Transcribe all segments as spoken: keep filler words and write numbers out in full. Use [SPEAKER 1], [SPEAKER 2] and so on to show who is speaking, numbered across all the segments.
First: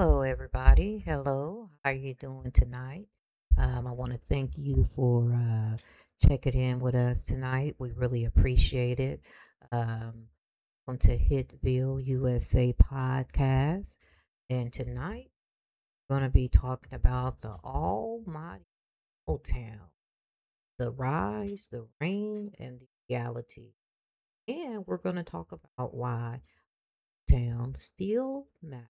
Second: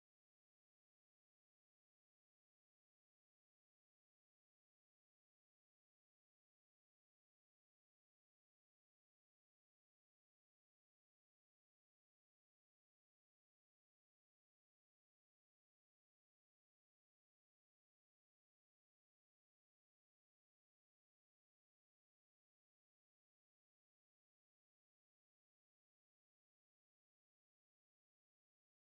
[SPEAKER 1] Hello, everybody. Hello. How are you doing tonight? Um, I want to thank you for uh, checking in with us tonight. We really appreciate it. Um, Welcome to Hitville U S A podcast. And tonight, we're going to be talking about the almighty old town, the rise, the reign, and the reality. And we're going to talk about why town still matters.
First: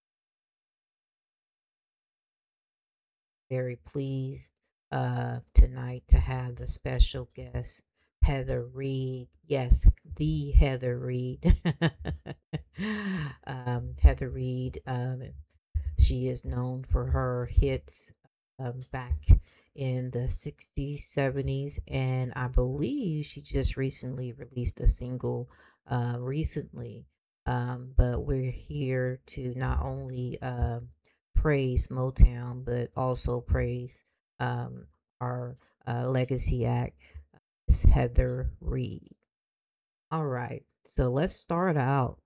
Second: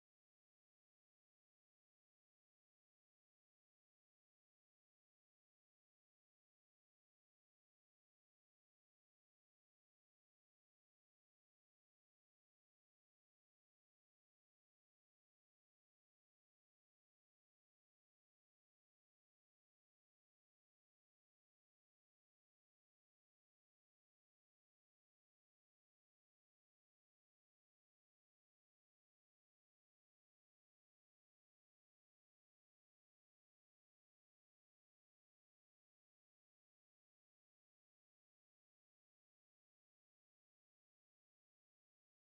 [SPEAKER 1] Very pleased uh, tonight to have the special guest, Heather Reed. Yes, the Heather Reed. um, Heather Reed, um, she is known for her hits um, back in the sixties, seventies, and I believe she just recently released a single uh, recently. Um, but we're here to not only um praise Motown, but also praise um, our uh, legacy act, Miss Heather Reed. All right, so let's start out.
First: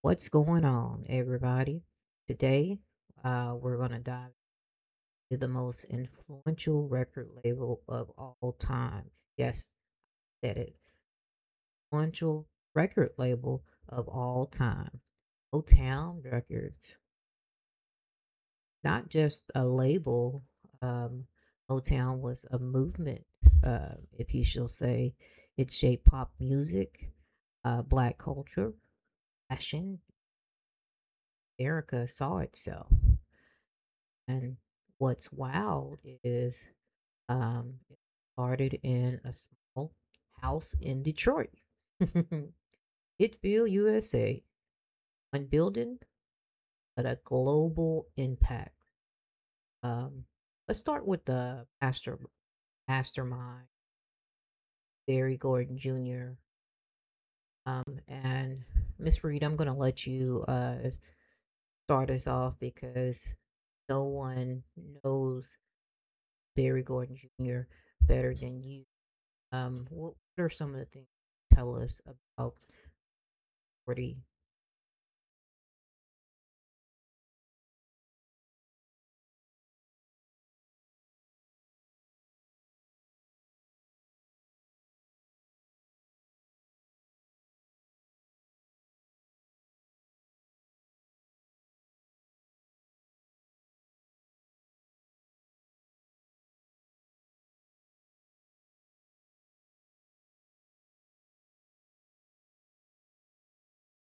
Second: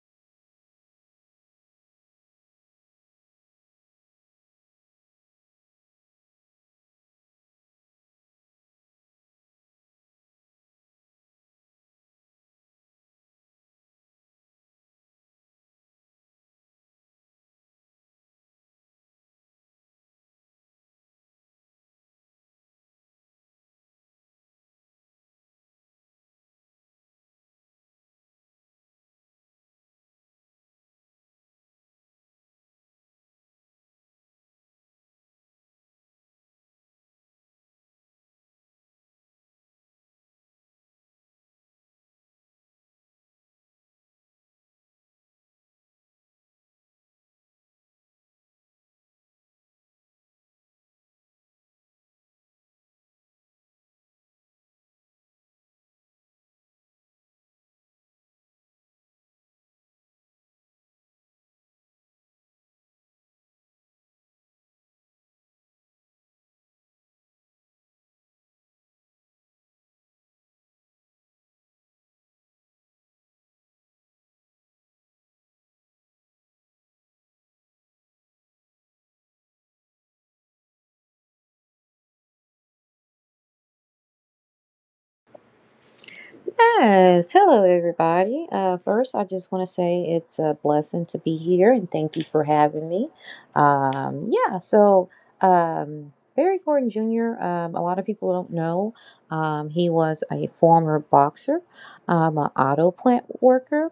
[SPEAKER 1] What's going on, everybody? Today, uh, we're going to dive into the most influential record label of all time. Yes, that influential record label of all time. Motown Records. Not just a label. um, Motown was a movement, uh, if you shall say. It shaped pop music, uh, black culture, fashion. Erica saw itself. And what's wild is, um, it started in a small house in Detroit. Itville, U S A. One building, but a global impact. Um, let's start with the master mastermind, Barry Gordon Junior Um, and Miss Reed, I'm going to let you uh, start us off because no one knows Barry Gordon Junior better than you. Um, what what are some of the things you tell us about poverty?
[SPEAKER 2] Yes, hello everybody. Uh, first, I just want to say it's a blessing to be here and thank you for having me. Um, yeah, so um, Barry Gordon Junior, um, a lot of people don't know, um, he was a former boxer, um, an auto plant worker,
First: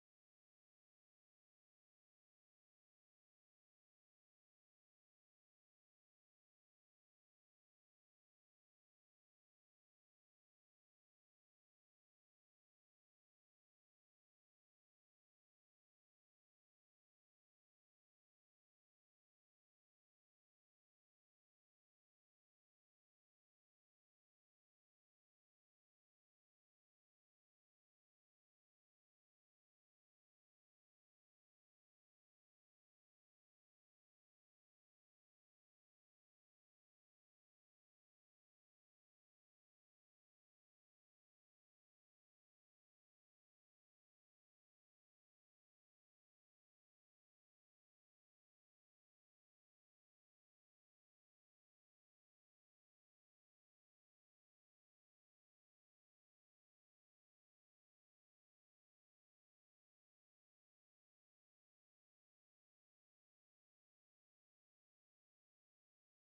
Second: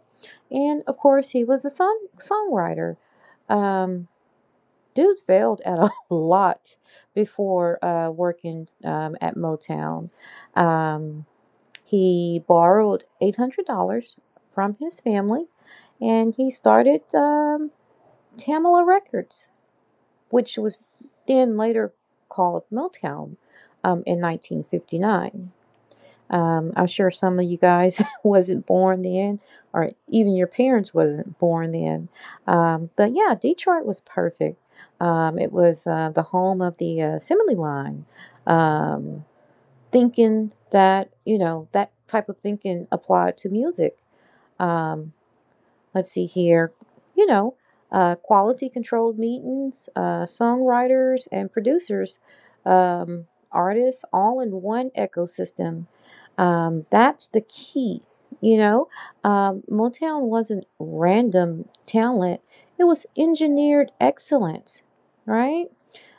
[SPEAKER 2] and of course, he was a song songwriter. Um, Dude failed at a lot before uh, working um, at Motown. Um, he borrowed eight hundred dollars from his family and he started um, Tamala Records, which was then later called Motown um, in nineteen fifty-nine. Um, I'm sure some of you guys wasn't born then, or even your parents wasn't born then. Um, but yeah, Detroit was perfect. Um, it was uh, the home of the uh, Assembly Line. Um, Thinking that, you know, that type of thinking applied to music. Um, let's see here, you know, uh, quality controlled meetings, uh, songwriters and producers, um, artists, all in one ecosystem. Um, that's the key. You know, um, Motown wasn't random talent; it was engineered excellence, right?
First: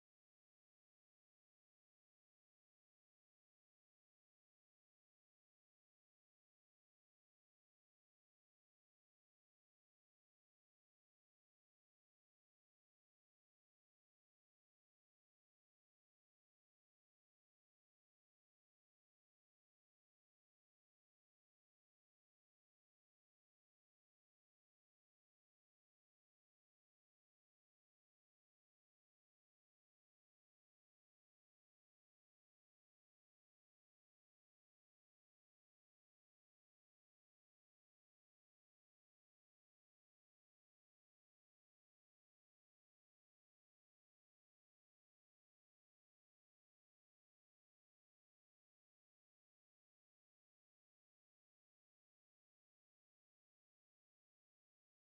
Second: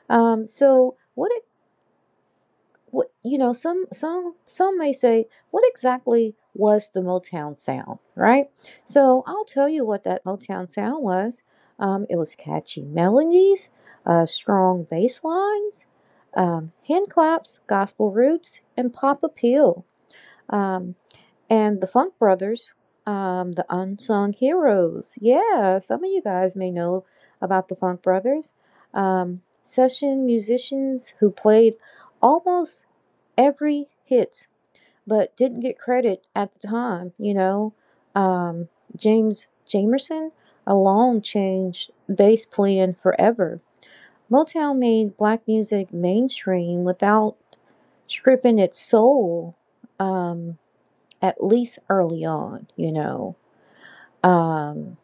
[SPEAKER 2] Um, so, what what you know, some some some may say, what exactly was the Motown sound, right? So I'll tell you what that Motown sound was. Um, it was catchy melodies, uh, strong bass lines, um, hand claps, gospel roots, and pop appeal. Um, and the Funk Brothers, um, the unsung heroes. Yeah, some of you guys may know about the Funk Brothers, um, session musicians who played almost every hit, but didn't get credit at the time. You know, um, James Jamerson alone changed bass playing forever. Motown made black music mainstream without stripping its soul, um, at least early on, you know. Um,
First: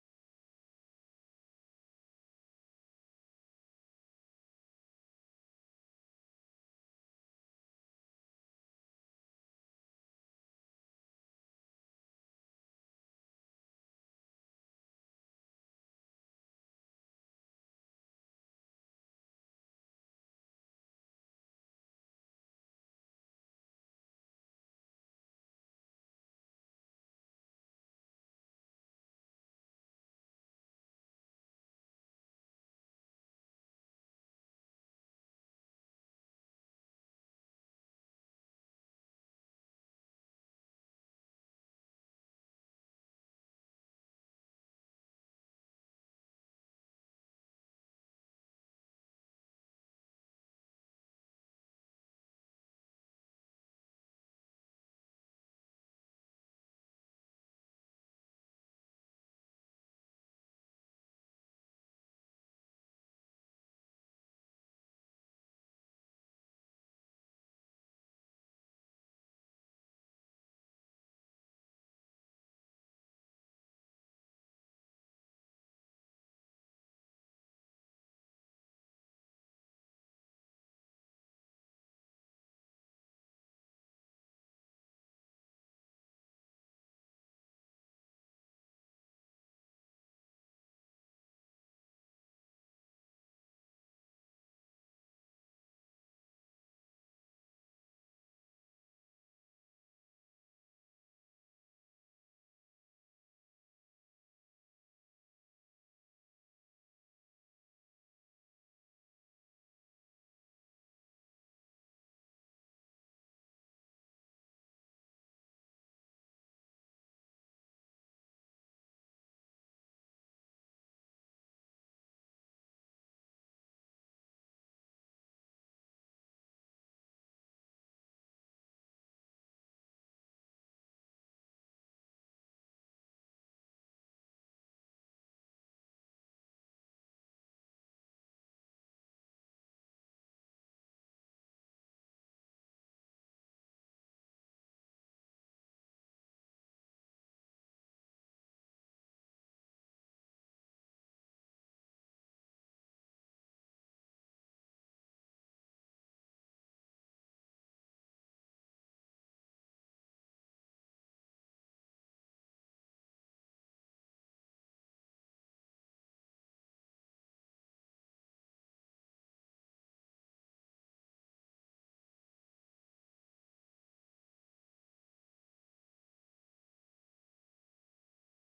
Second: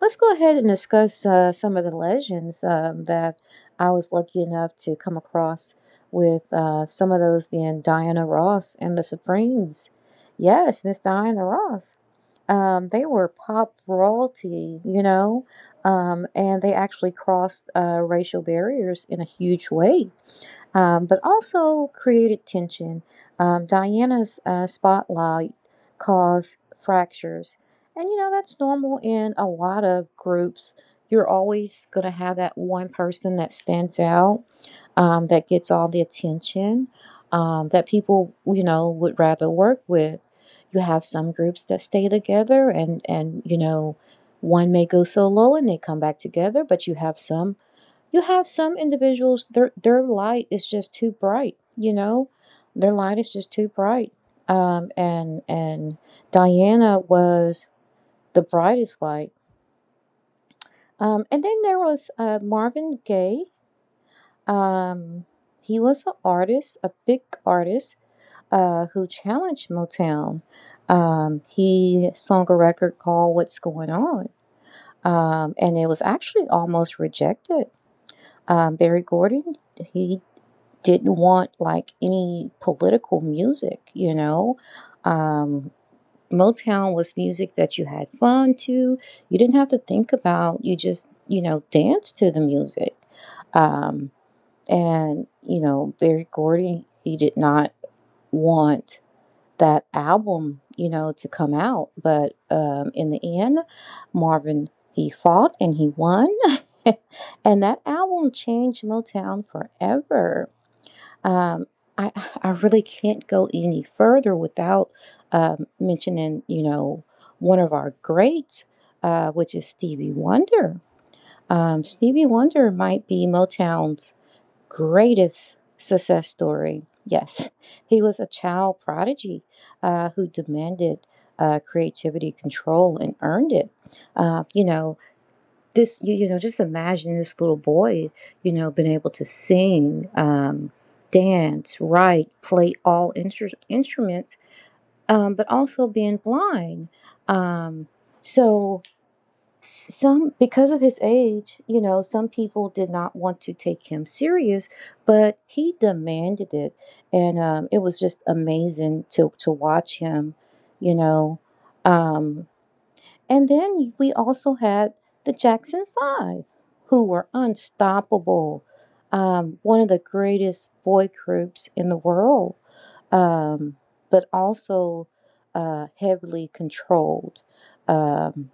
[SPEAKER 2] Let's go ahead and discuss uh, some of the legends um, that I was lucky enough to come across, with uh, some of those being Diana Ross and the Supremes. Yes, Miss Diana Ross. Um, they were pop royalty, you know, um, and they actually crossed uh, racial barriers in a huge way, um, but also created tension. Um, Diana's uh, spotlight caused fractures. And you know, that's normal in a lot of groups. You're always going to have that one person that stands out, um, that gets all the attention, um, that people, you know, would rather work with. You have some groups that stay together, and, and, you know, one may go so low and they come back together, but you have some you have some individuals, their their light is just too bright, you know? Their light is just too bright. Um, and and Diana was the brightest light. Um, and then there was uh, Marvin Gaye. Um, he was an artist, a big artist, uh, who challenged Motown. Um, he sung a record called "What's Going On," um, and it was actually almost rejected. Um, Barry Gordy, he didn't want like any political music, you know. Um, Motown was music that you had fun to. You didn't have to think about. You just, you know, danced to the music. Um, and you know, Barry Gordy, he did not want that album, you know, to come out. But um, in the end, Marvin, he fought and he won, and that album changed Motown forever. Um, I I really can't go any further without um, mentioning, you know, one of our greats, uh, which is Stevie Wonder. Um, Stevie Wonder might be Motown's greatest success story. Yes, he was a child prodigy uh, who demanded uh, creativity, control, and earned it. Uh, you know, this you, you know, just imagine this little boy, you know, been able to sing, um, dance, write, play all instr instruments, um, but also being blind, um, so some, because of his age, you know, some people did not want to take him serious, but he demanded it. And um, it was just amazing to to watch him, you know. Um, and then we also had the Jackson Five, who were unstoppable. Um, one of the greatest boy groups in the world, um, but also uh, heavily controlled. Um,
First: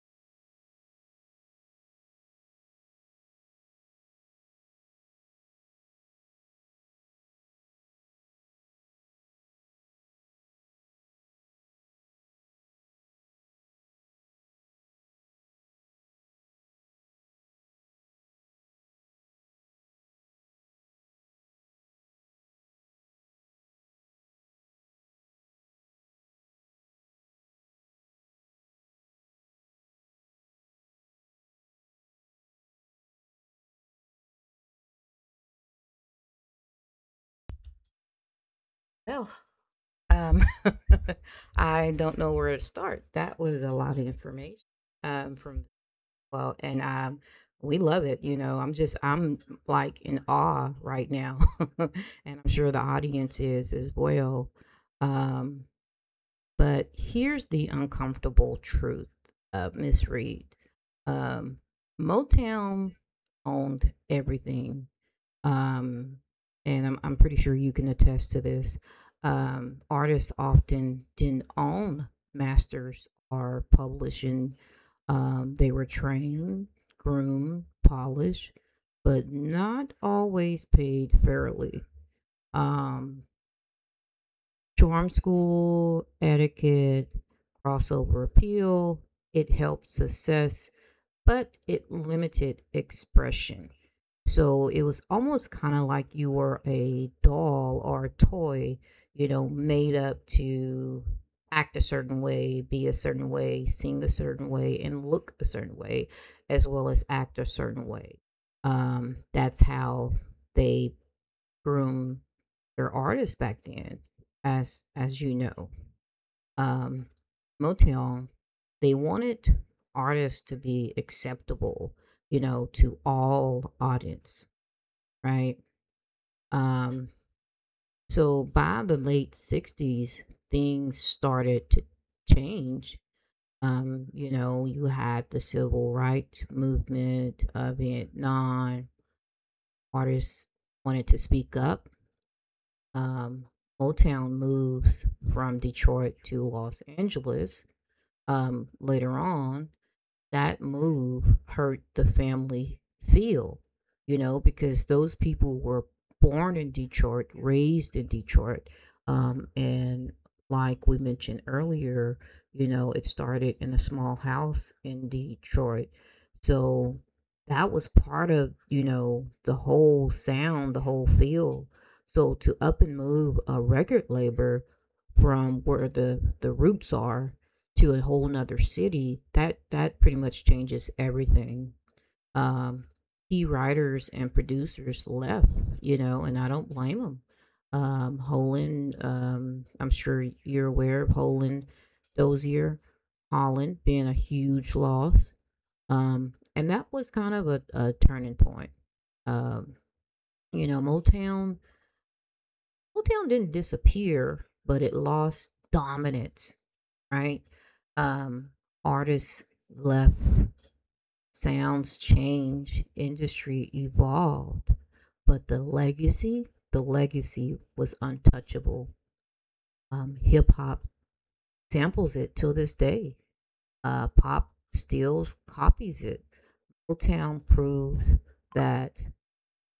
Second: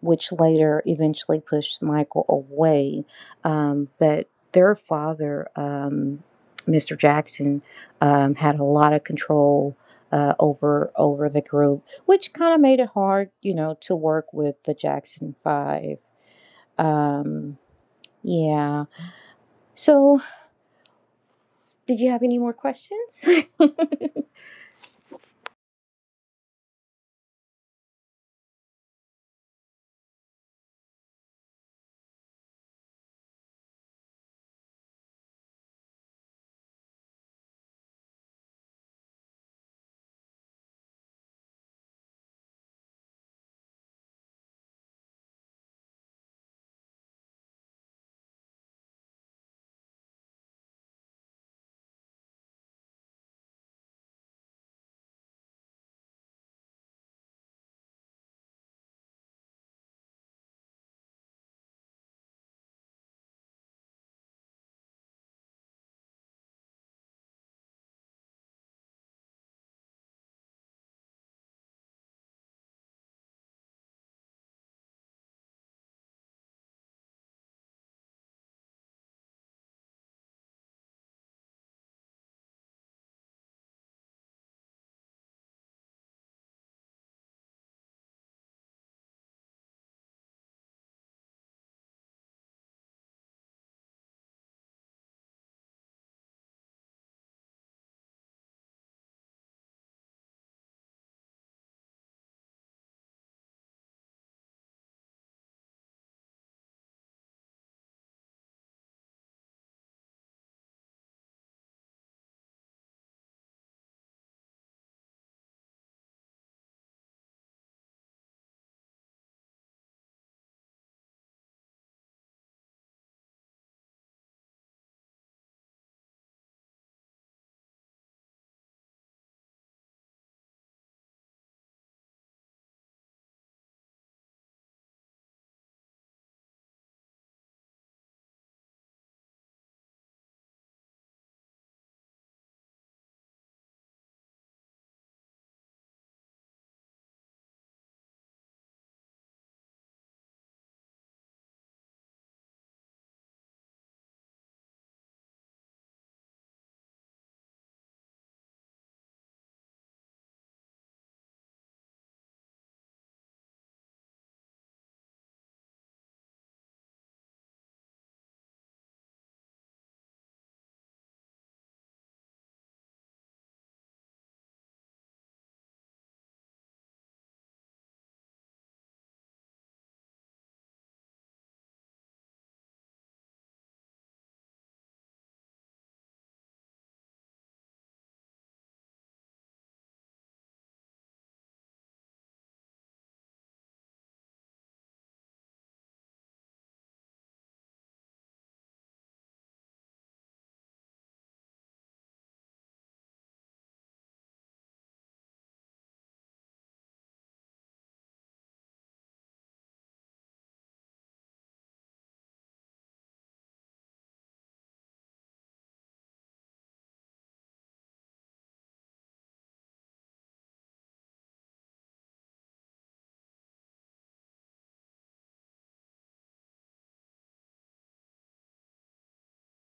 [SPEAKER 2] which later eventually pushed Michael away. Um, but their father, um, Mister Jackson, um, had a lot of control uh, over over the group, which kind of made it hard, you know, to work with the Jackson Five. Um, yeah. So, did you have any more questions?
[SPEAKER 1] Well, um, I don't know where to start. That was a lot of information, um, from, well, and um, we love it. You know, I'm just I'm like in awe right now, and I'm sure the audience is as well. Um, but here's the uncomfortable truth, uh, Miss Reed. Um, Motown owned everything, um, and I'm, I'm pretty sure you can attest to this. Um, artists often didn't own masters or publishing. Um, they were trained, groomed, polished, but not always paid fairly. Um, Charm school, etiquette, crossover appeal, it helped success, but it limited expression. So it was almost kind of like you were a doll or a toy, you know, made up to act a certain way, be a certain way, sing a certain way, and look a certain way, as well as act a certain way. Um, that's how they groom their artists back then, as as you know. Um, Motown, they wanted artists to be acceptable, you know, to all audience, right? Um, so by the late sixties, things started to change. Um, you know, you had the civil rights movement, uh, Vietnam, artists wanted to speak up. Um, Motown moves from Detroit to Los Angeles, um, later on that move hurt the family feel, you know, because those people were born in Detroit, raised in Detroit. Um, and like we mentioned earlier, you know, it started in a small house in Detroit. So that was part of, you know, the whole sound, the whole feel. So to up and move a record label from where the, the roots are to a whole nother city, that that pretty much changes everything. Um, Key writers and producers left, you know, and I don't blame them. Um, Holland, um, I'm sure you're aware of Holland, Dozier, Holland being a huge loss. Um, and that was kind of a, a turning point. Um, you know, Motown, Motown didn't disappear, but it lost dominance, right? Um, Artists left, sounds change, industry evolved, but the legacy, the legacy was untouchable. Um, Hip hop samples it till this day. Uh, pop steals, copies it. Motown proved that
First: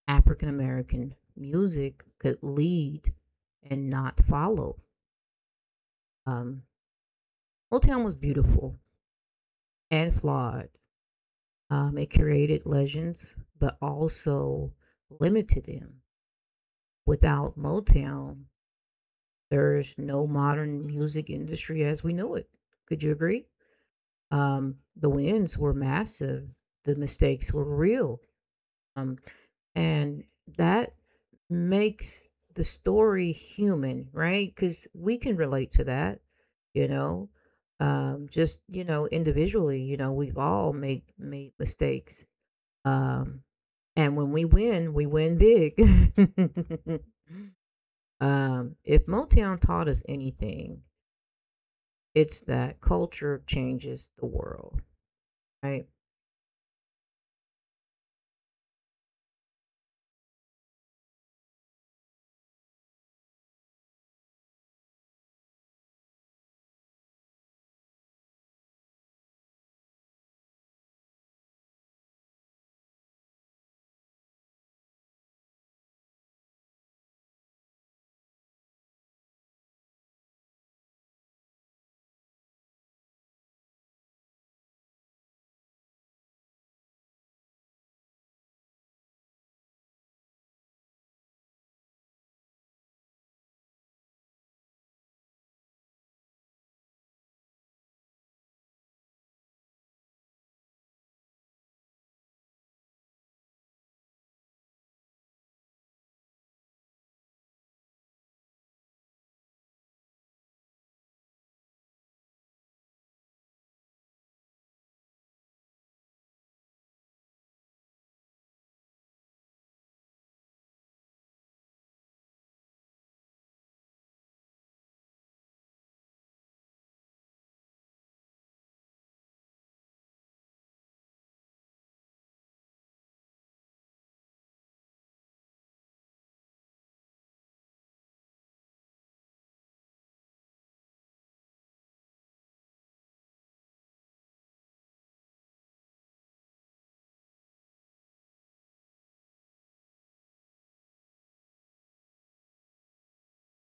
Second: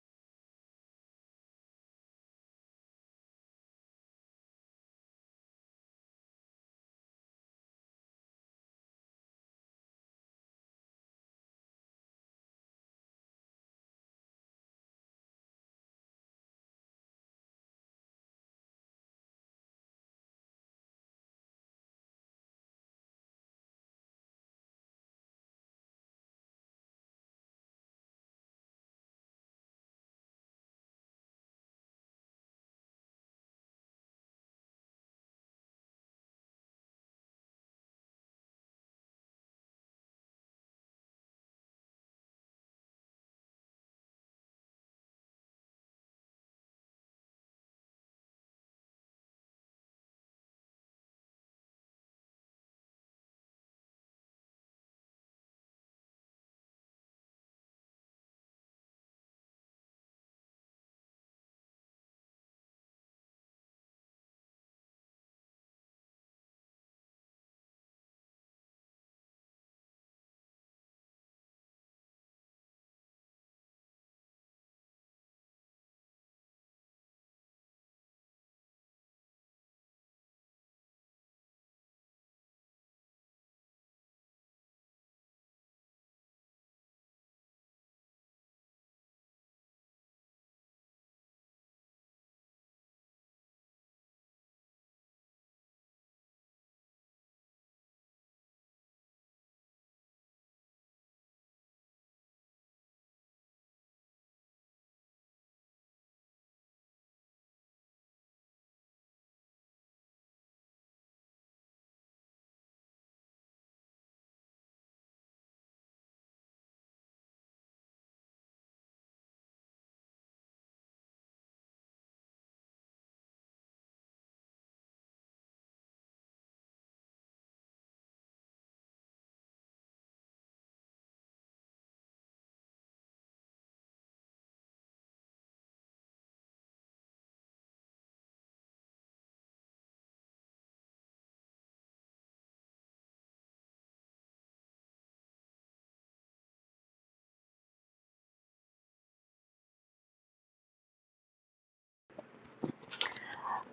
[SPEAKER 1] African American music could lead and not follow. Um, Motown was beautiful and flawed. Um, it created legends, but also limited them. Without Motown, there's no modern music industry as we know it. Could you agree? Um, the wins were massive, the mistakes were real. Um, and that makes the story human, right? Because we can relate to that, you know. Um, just, you know, individually, you know, we've all made made mistakes, um, and when we win, we win big. um, if Motown taught us anything, it's that culture changes the world, right?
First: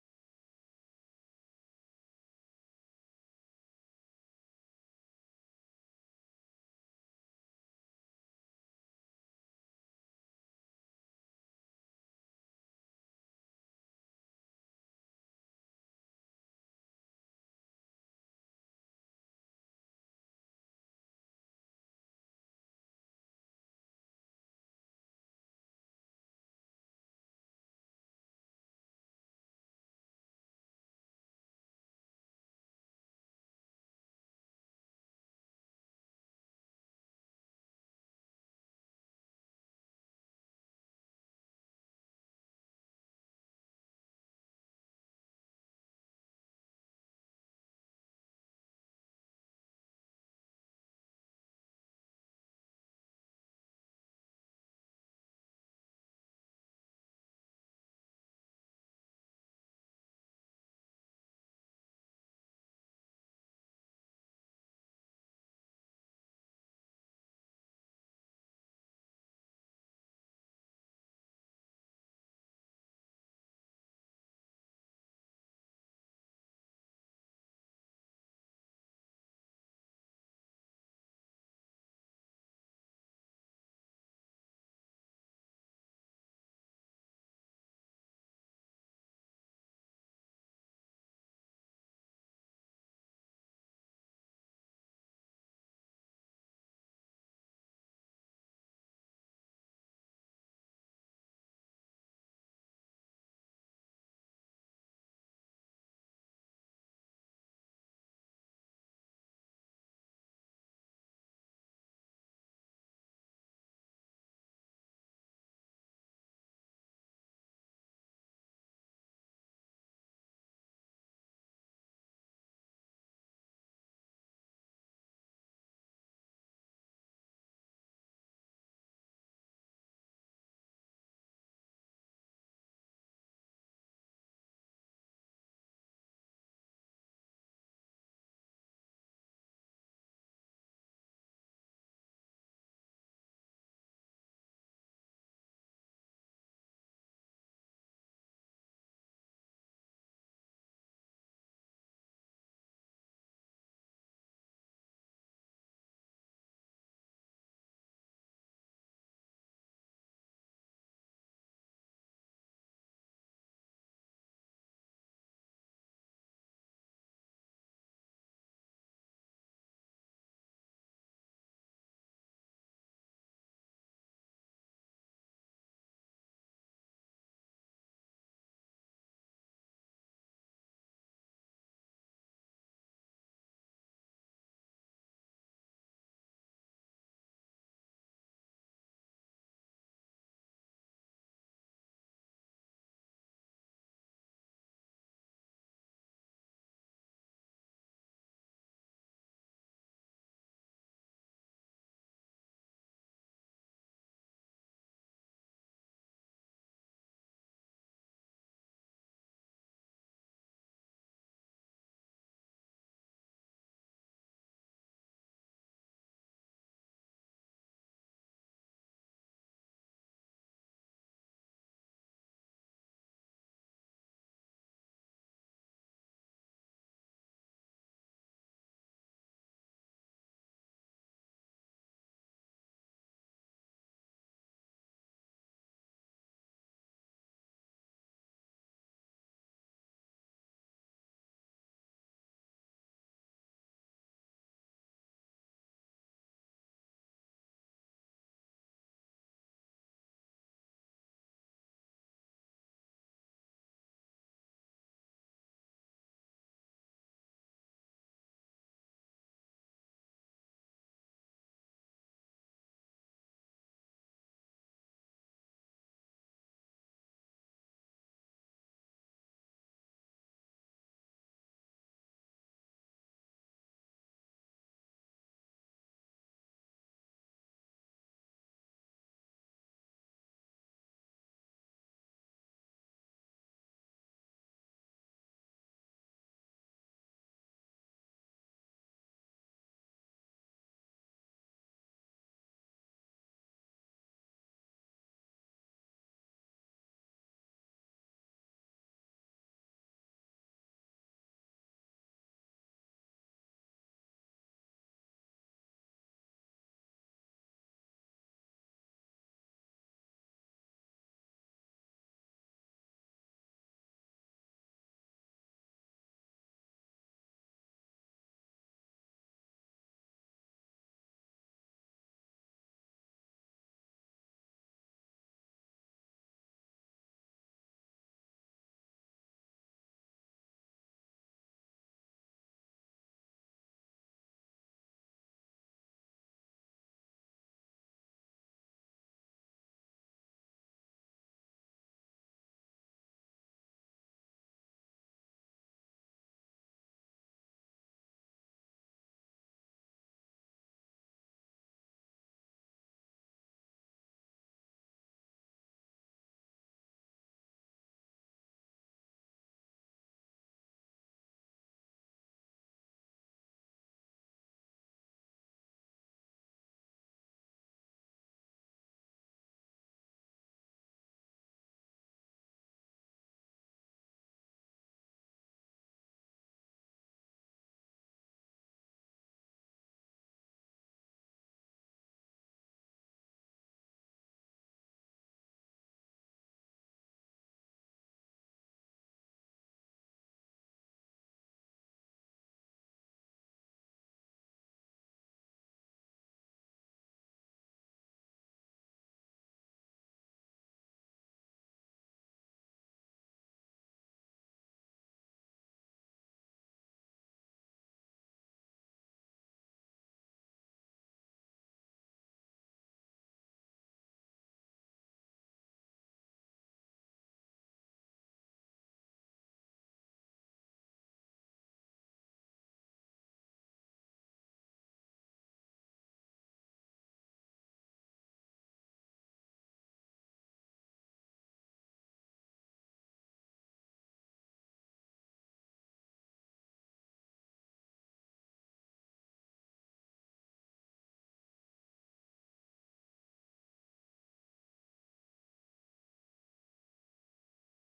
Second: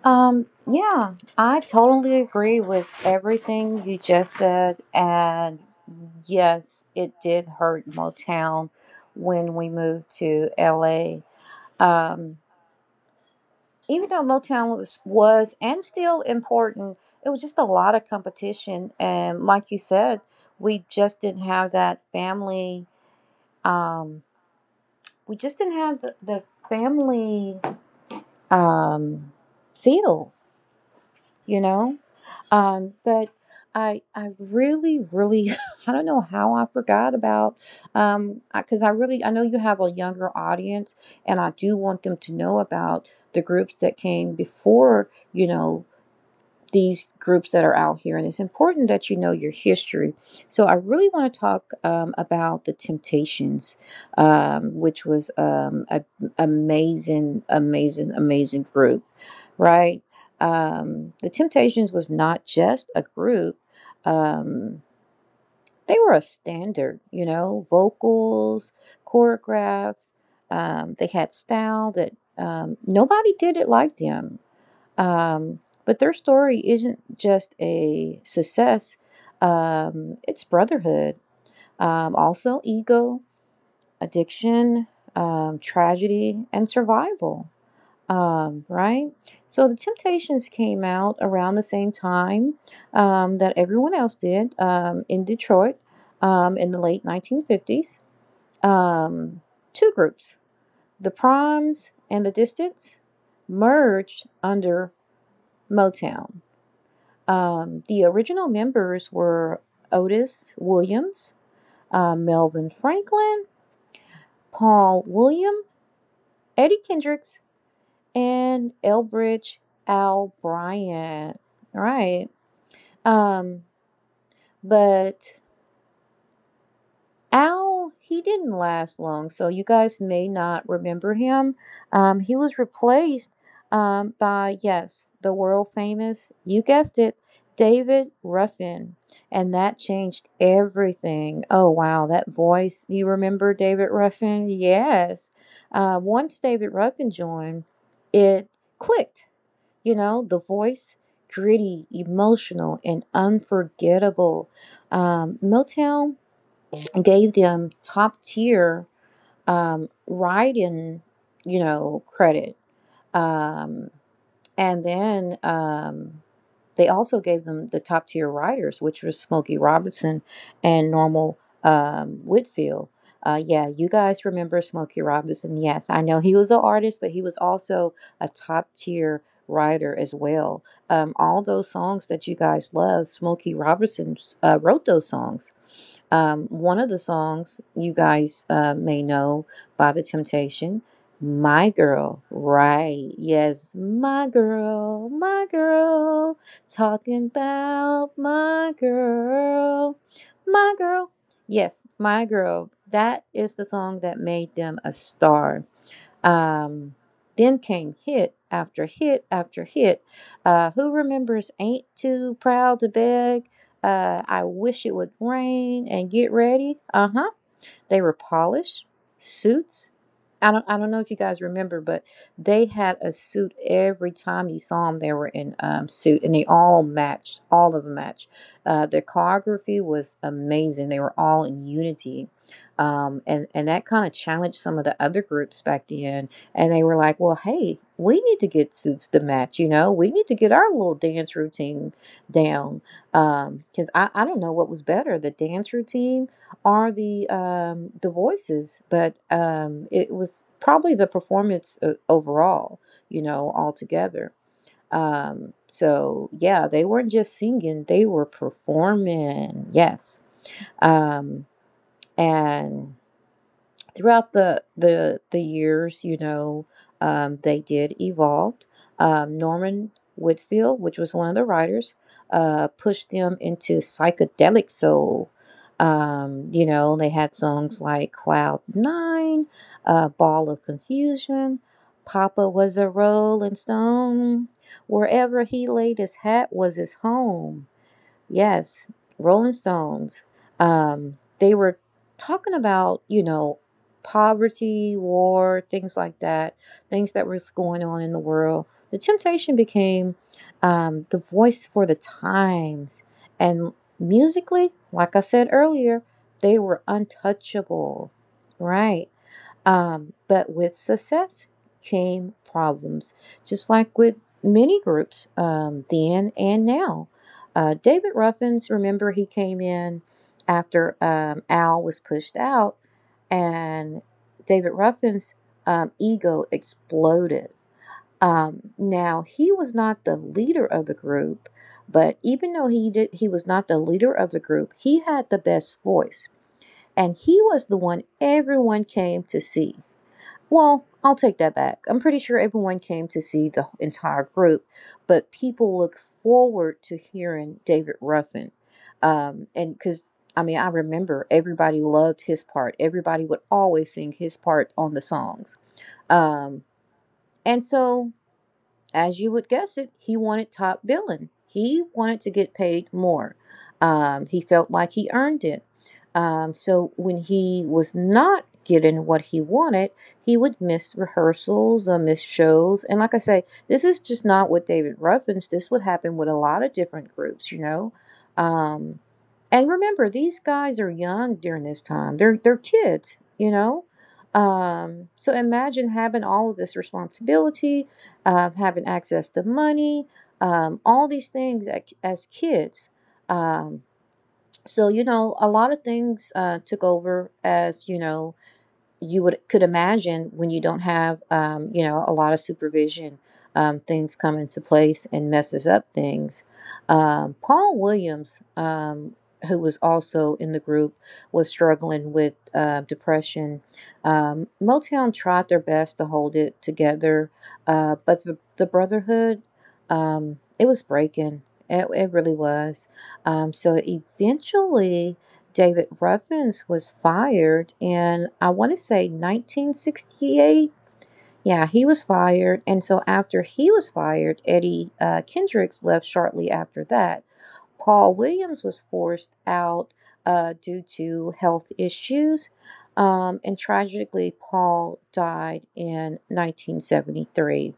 [SPEAKER 2] Um, yeah, I totally agree with everything you just said. And yes, it did hurt Motown when we moved to L A. Um, Even though Motown was, was and still important, it was just a lot of competition. And like you said, we just didn't have that family. Um, we just didn't have the, the family um, feel, you know? Um, but I I really really I don't know how I forgot about, um because I really I know you have a younger audience, and I do want them to know about the groups that came before, you know, these groups that are out here, and it's important that you know your history. So, I really want to talk um, about the Temptations, um, which was um, an amazing, amazing, amazing group, right? Um, the Temptations was not just a group. Um, they were a standard, you know, vocals, choreograph. Um, they had style that, um, nobody did it like them. Um, but their story isn't just a success, um, it's brotherhood, um, also ego, addiction, um, tragedy, and survival. Um, right? So the Temptations came out around the same time um, that everyone else did um, in Detroit um, in the late nineteen fifties. Um, Two groups, the Proms and the Distance, merged under Motown. Um, the original members were Otis Williams, uh, Melvin Franklin, Paul William, Eddie Kendricks, and Elbridge Al Bryant. All right. Um, but Al, he didn't last long, so you guys may not remember him. Um, he was replaced um, by, yes, the world famous, you guessed it, David Ruffin. And that changed everything. Oh, wow, that voice. You remember David Ruffin? Yes. Uh, once David Ruffin joined, it clicked. You know, the voice, gritty, emotional, and unforgettable. Um, Motown gave them top tier um, writing, you know, credit. Um, and then um, They also gave them the top tier writers, which was Smokey Robertson and Normal um, Whitfield. Uh, yeah, you guys remember Smokey Robinson. Yes, I know he was an artist, but he was also a top tier writer as well. Um, all those songs that you guys love, Smokey Robertson uh, wrote those songs. Um, one of the songs you guys uh, may know by The Temptation, My Girl, right? Yes, my girl, my girl, talking about my girl, my girl. Yes, my girl. That is the song that made them a star, um, then came hit after hit after hit. Uh, who remembers Ain't Too Proud to Beg? Uh, I wish it would rain and get ready. Uh huh. They were polished suits. I don't I don't know if you guys remember, but they had a suit every time you saw them. They were in, um, suit, and they all matched. All of them matched. Uh, their choreography was amazing. They were all in unity, um, and and that kind of challenged some of the other groups back then. And they were like, "Well, hey, we need to get suits to match. You know, we need to get our little dance routine down." Because um, I I don't know what was better, the dance routine are the um, the voices, but um, it was probably the performance o- overall, you know, altogether. Um, so yeah, they weren't just singing; they were performing. Yes, um, and throughout the the the years, you know, um, they did evolve. Um, Norman Whitfield, which was one of the writers, uh, pushed them into psychedelic soul. Um, you know, they had songs like Cloud Nine, uh, Ball of Confusion, Papa was a Rolling Stone. Wherever he laid his hat was his home. Yes, Rolling Stones. Um, they were talking about, you know, poverty, war, things like that, things that was going on in the world. The Temptation became um, the voice for the times. And musically, like I said earlier, they were untouchable, right? Um, but with success came problems, just like with many groups um, then and now. Uh, David Ruffins, remember, he came in after um, Al was pushed out, and David Ruffin's um, ego exploded. Um, now he was not the leader of the group, but even though he did, he was not the leader of the group, he had the best voice, and he was the one everyone came to see. Well, I'll take that back. I'm pretty sure everyone came to see the entire group, but people look forward to hearing David Ruffin. Um, and Because, I mean, I remember everybody loved his part, everybody would always sing his part on the songs. Um, and So as you would guess it, he wanted top billing. He wanted to get paid more. Um, he felt like he earned it. Um, so when he was not getting what he wanted, he would miss rehearsals or miss shows. And like I say, this is just not what David Ruffins. This would happen with a lot of different groups, you know. Um, and remember, these guys are young during this time. They're they're kids, you know. Um, so imagine having all of this responsibility, um, having access to money, um, all these things as, as kids. Um, so, you know, a lot of things uh, took over as, you know, you would could imagine when you don't have um, you know a lot of supervision, um, things come into place and messes up things. um, Paul Williams, um, who was also in the group, was struggling with uh, depression. um, Motown tried their best to hold it together, uh, but the, the brotherhood, um, it was breaking. It, it really was. Um, so eventually David Ruffins was fired in, I want to say, nineteen sixty-eight. Yeah, he was fired. And so after he was fired, Eddie uh, Kendricks left shortly after that. Paul Williams was forced out uh, due to health issues. Um, and tragically, Paul died in nineteen seventy-three.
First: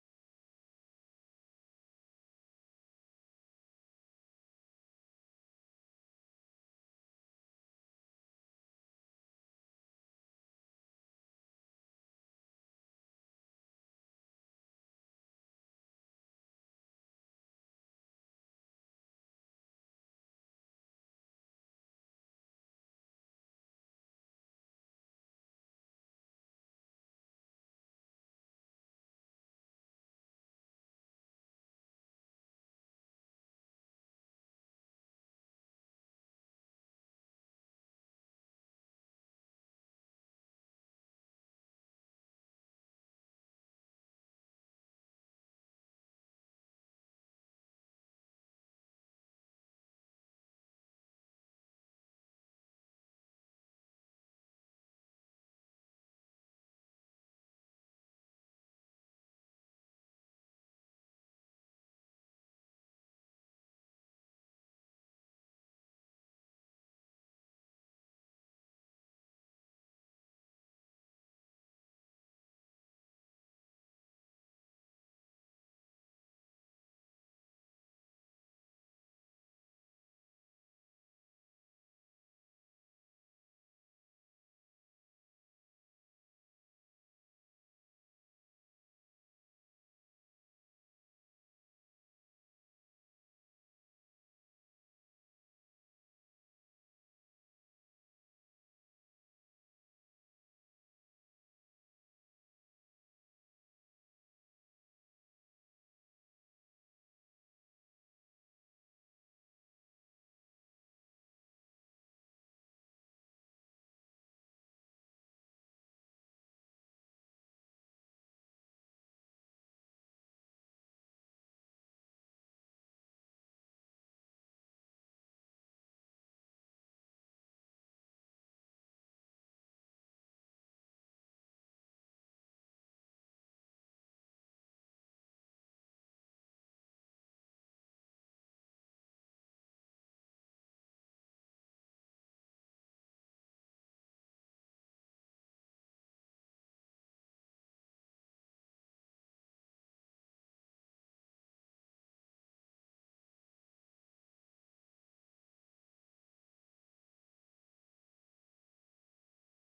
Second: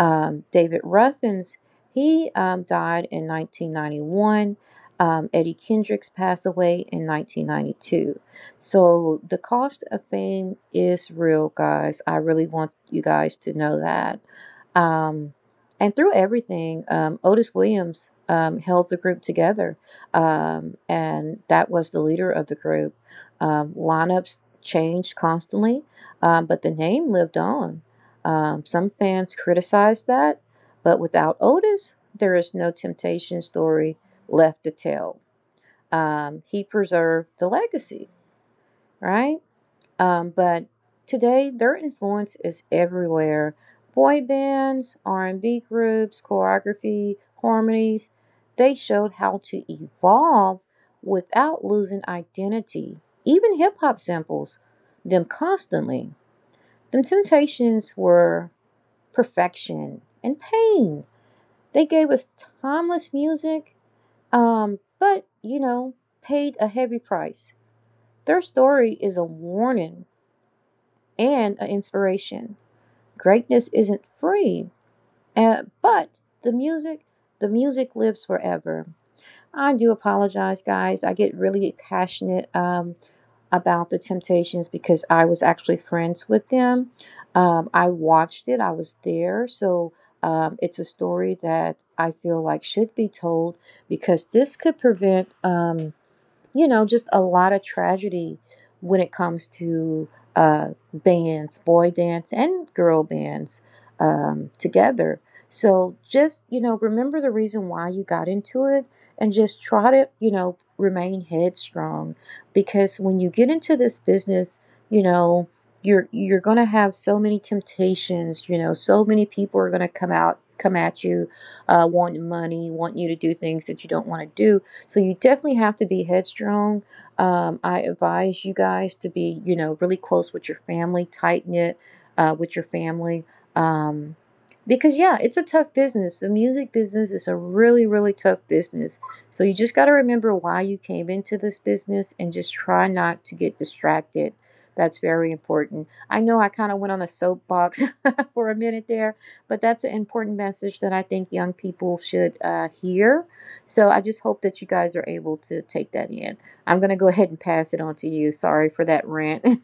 [SPEAKER 2] Um, David Ruffins, he um, died in nineteen ninety-one. Um, Eddie Kendricks passed away in nineteen ninety-two. So the cost of fame is real, guys. I really want you guys to know that. Um, and through everything, um, Otis Williams um, held the group together, um, and that was the leader of the group. Um, lineups changed constantly, um, but the name lived on. Um, some fans criticize that, but without Otis, there is no temptation story left to tell. Um, he preserved the legacy, right? Um, but today, their influence is everywhere. Boy bands, R and B groups, choreography, harmonies, they showed how to evolve without losing identity. Even hip hop samples them constantly. Them temptations were perfection and pain. They gave us timeless music, um, but you know, paid a heavy price. Their story is a warning and an inspiration. Greatness isn't free, uh, but the music, the music lives forever. I do apologize, guys. I get really passionate um, about the Temptations because I was actually friends with them. Um, I watched it, I was there. So um, it's a story that I feel like should be told because this could prevent. Um, you know, just a lot of tragedy when it comes to uh, bands, boy bands and girl bands um, together. So just, you know, remember the reason why you got into it and just try to, you know, remain headstrong because when you get into this business, you know, you're you're going to have so many temptations, you know, so many people are going to come out come at you, uh, wanting money, want you to do things that you don't want to do, so you definitely have to be headstrong. Um, I advise you guys to be, you know, really close with your family, tight knit uh, with your family. Um, because, yeah, it's a tough business. The music business is a really, really tough business. So you just got to remember why you came into this business and just try not to get distracted. That's very important. I know I kind of went on a soapbox for a minute there, but that's an important message that I think young people should uh, hear, so I just hope that you guys are able to take that in. I'm going to go ahead and pass it on to you. Sorry for that rant.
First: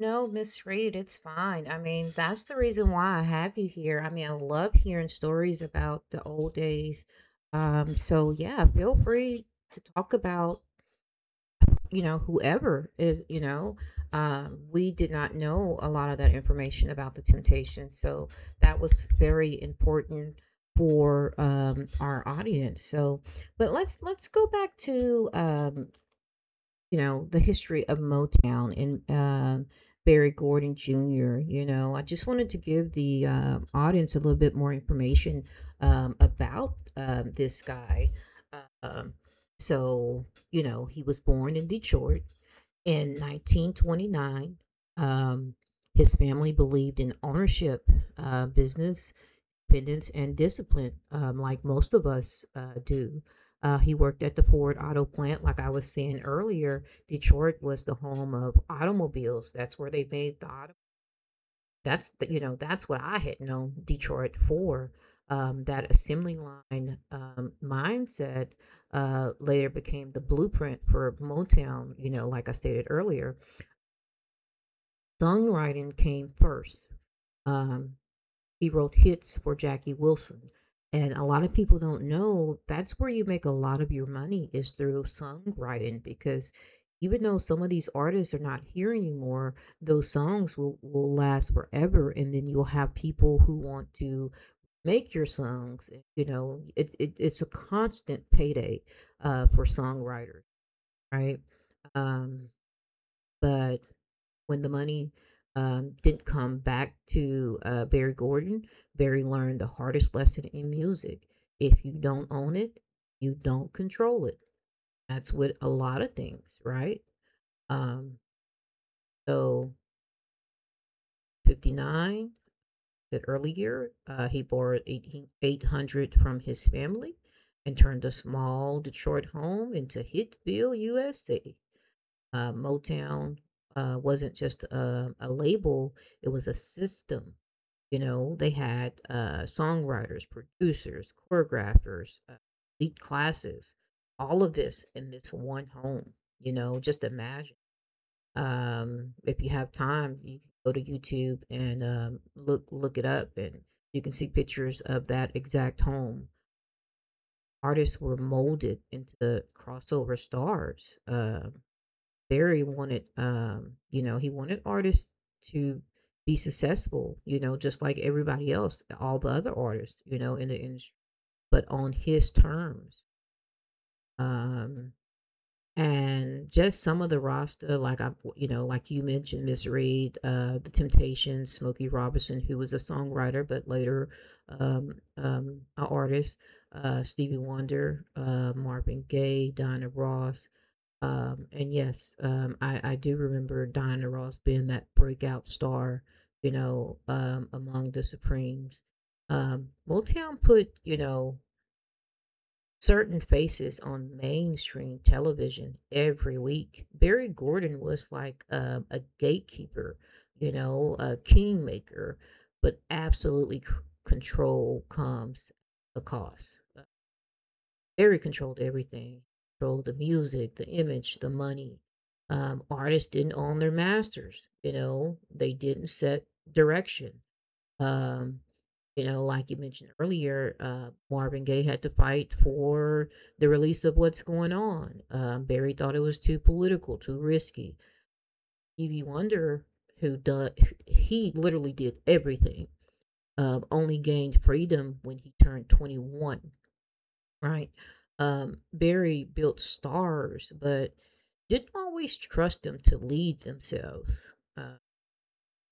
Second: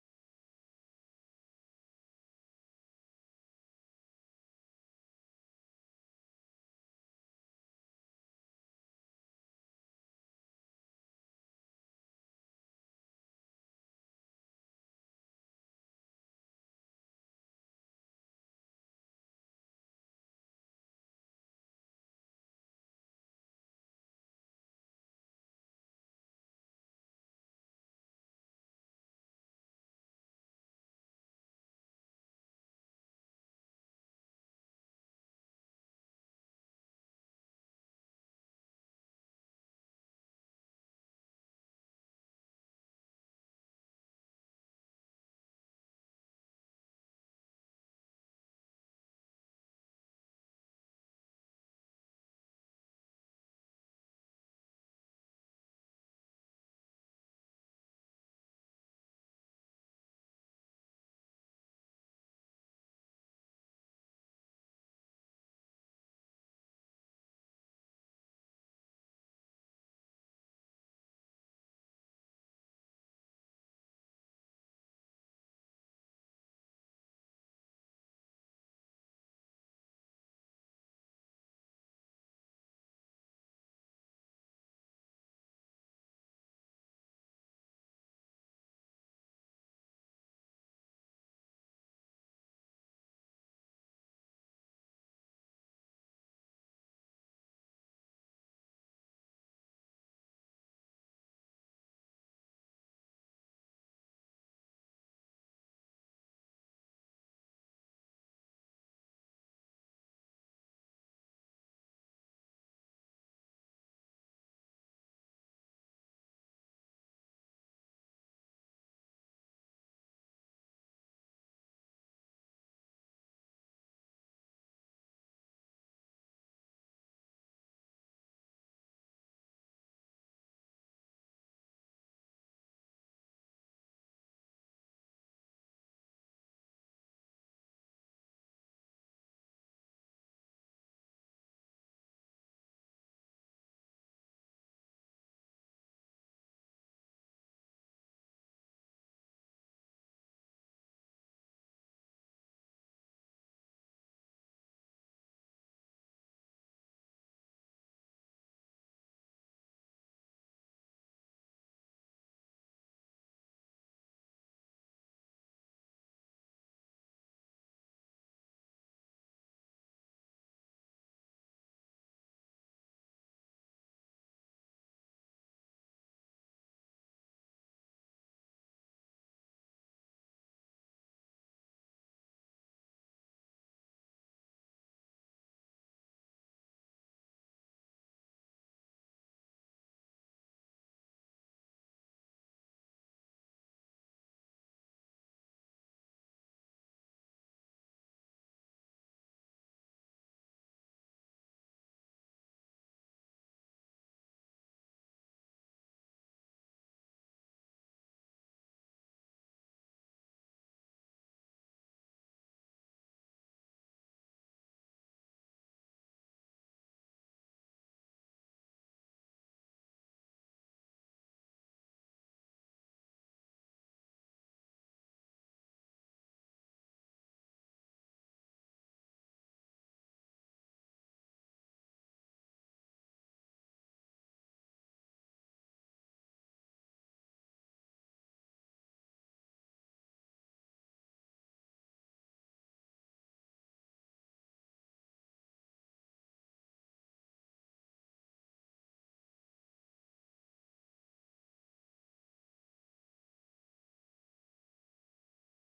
[SPEAKER 1] No, Miss Reed, it's fine. I mean, that's the reason why I have you here. I mean, I love hearing stories about the old days. Um, so yeah, feel free to talk about, you know, whoever is, you know. Um, we did not know a lot of that information about the temptation, so that was very important for, um, our audience. So but let's let's go back to, um, you know, the history of Motown, and, um, Barry Gordon Jr. You know, I just wanted to give the uh, audience a little bit more information, um, about, um, this guy. Um, so you know he was born in Detroit in nineteen twenty-nine. um, his family believed in ownership, uh, business, independence, and discipline, um, like most of us uh, do. Uh, he worked at the Ford Auto plant. Like I was saying earlier, Detroit was the home of automobiles. That's where they made the auto. That's the, you know, that's what I had known Detroit for. Um, that assembly line um, mindset uh, later became the blueprint for Motown. You know, like I stated earlier, songwriting came first. Um, he wrote hits for Jackie Wilson. And a lot of people don't know that's where you make a lot of your money is through songwriting, because even though some of these artists are not here anymore, those songs will, will last forever. And then you'll have people who want to make your songs. You know, it, it, it's a constant payday uh, for songwriters, right? Um, but when the money um, didn't come back to uh, Barry Gordon, Barry learned the hardest lesson in music. If you don't own it, you don't control it. That's with a lot of things, right? Um, so fifty-nine, that earlier, uh, he borrowed 18 800 from his family and turned a small Detroit home into Hitville, U S A. Uh, Motown uh, wasn't just a, a label, it was a system. You know, they had uh, songwriters, producers, choreographers, uh, lead classes, all of this in this one home. You know, just imagine. Um, if you have time, you can go to YouTube and, um, look look it up, and you can see pictures of that exact home. Artists were molded into crossover stars. Um, Barry wanted, um, you know, he wanted artists to be successful, you know, just like everybody else, all the other artists, you know, in the industry, but on his terms. Um, and just some of the roster, like I, you know, like you mentioned, Miss Reed, uh, The Temptations, Smokey Robinson, who was a songwriter but later, um, um, an artist, uh, Stevie Wonder, uh, Marvin Gaye, Donna Ross, um, and yes, um, I, I do remember Diana Ross being that breakout star, you know, um, among the Supremes. Um, Motown put, you know, certain faces on mainstream television every week. Barry Gordon was like, um, a gatekeeper, you know, a kingmaker, but absolutely c- control comes a cost. Very controlled everything. Controlled the music, the image, the money. Um, artists didn't own their masters, you know, they didn't set direction. Um, you know, like you mentioned earlier, uh, Marvin Gaye had to fight for the release of "What's Going On." Um, Barry thought it was too political, too risky. Stevie Wonder, who does, he literally did everything. Um, only gained freedom when he turned twenty-one. Right. Um, Barry built stars, but didn't always trust them to lead themselves. Uh,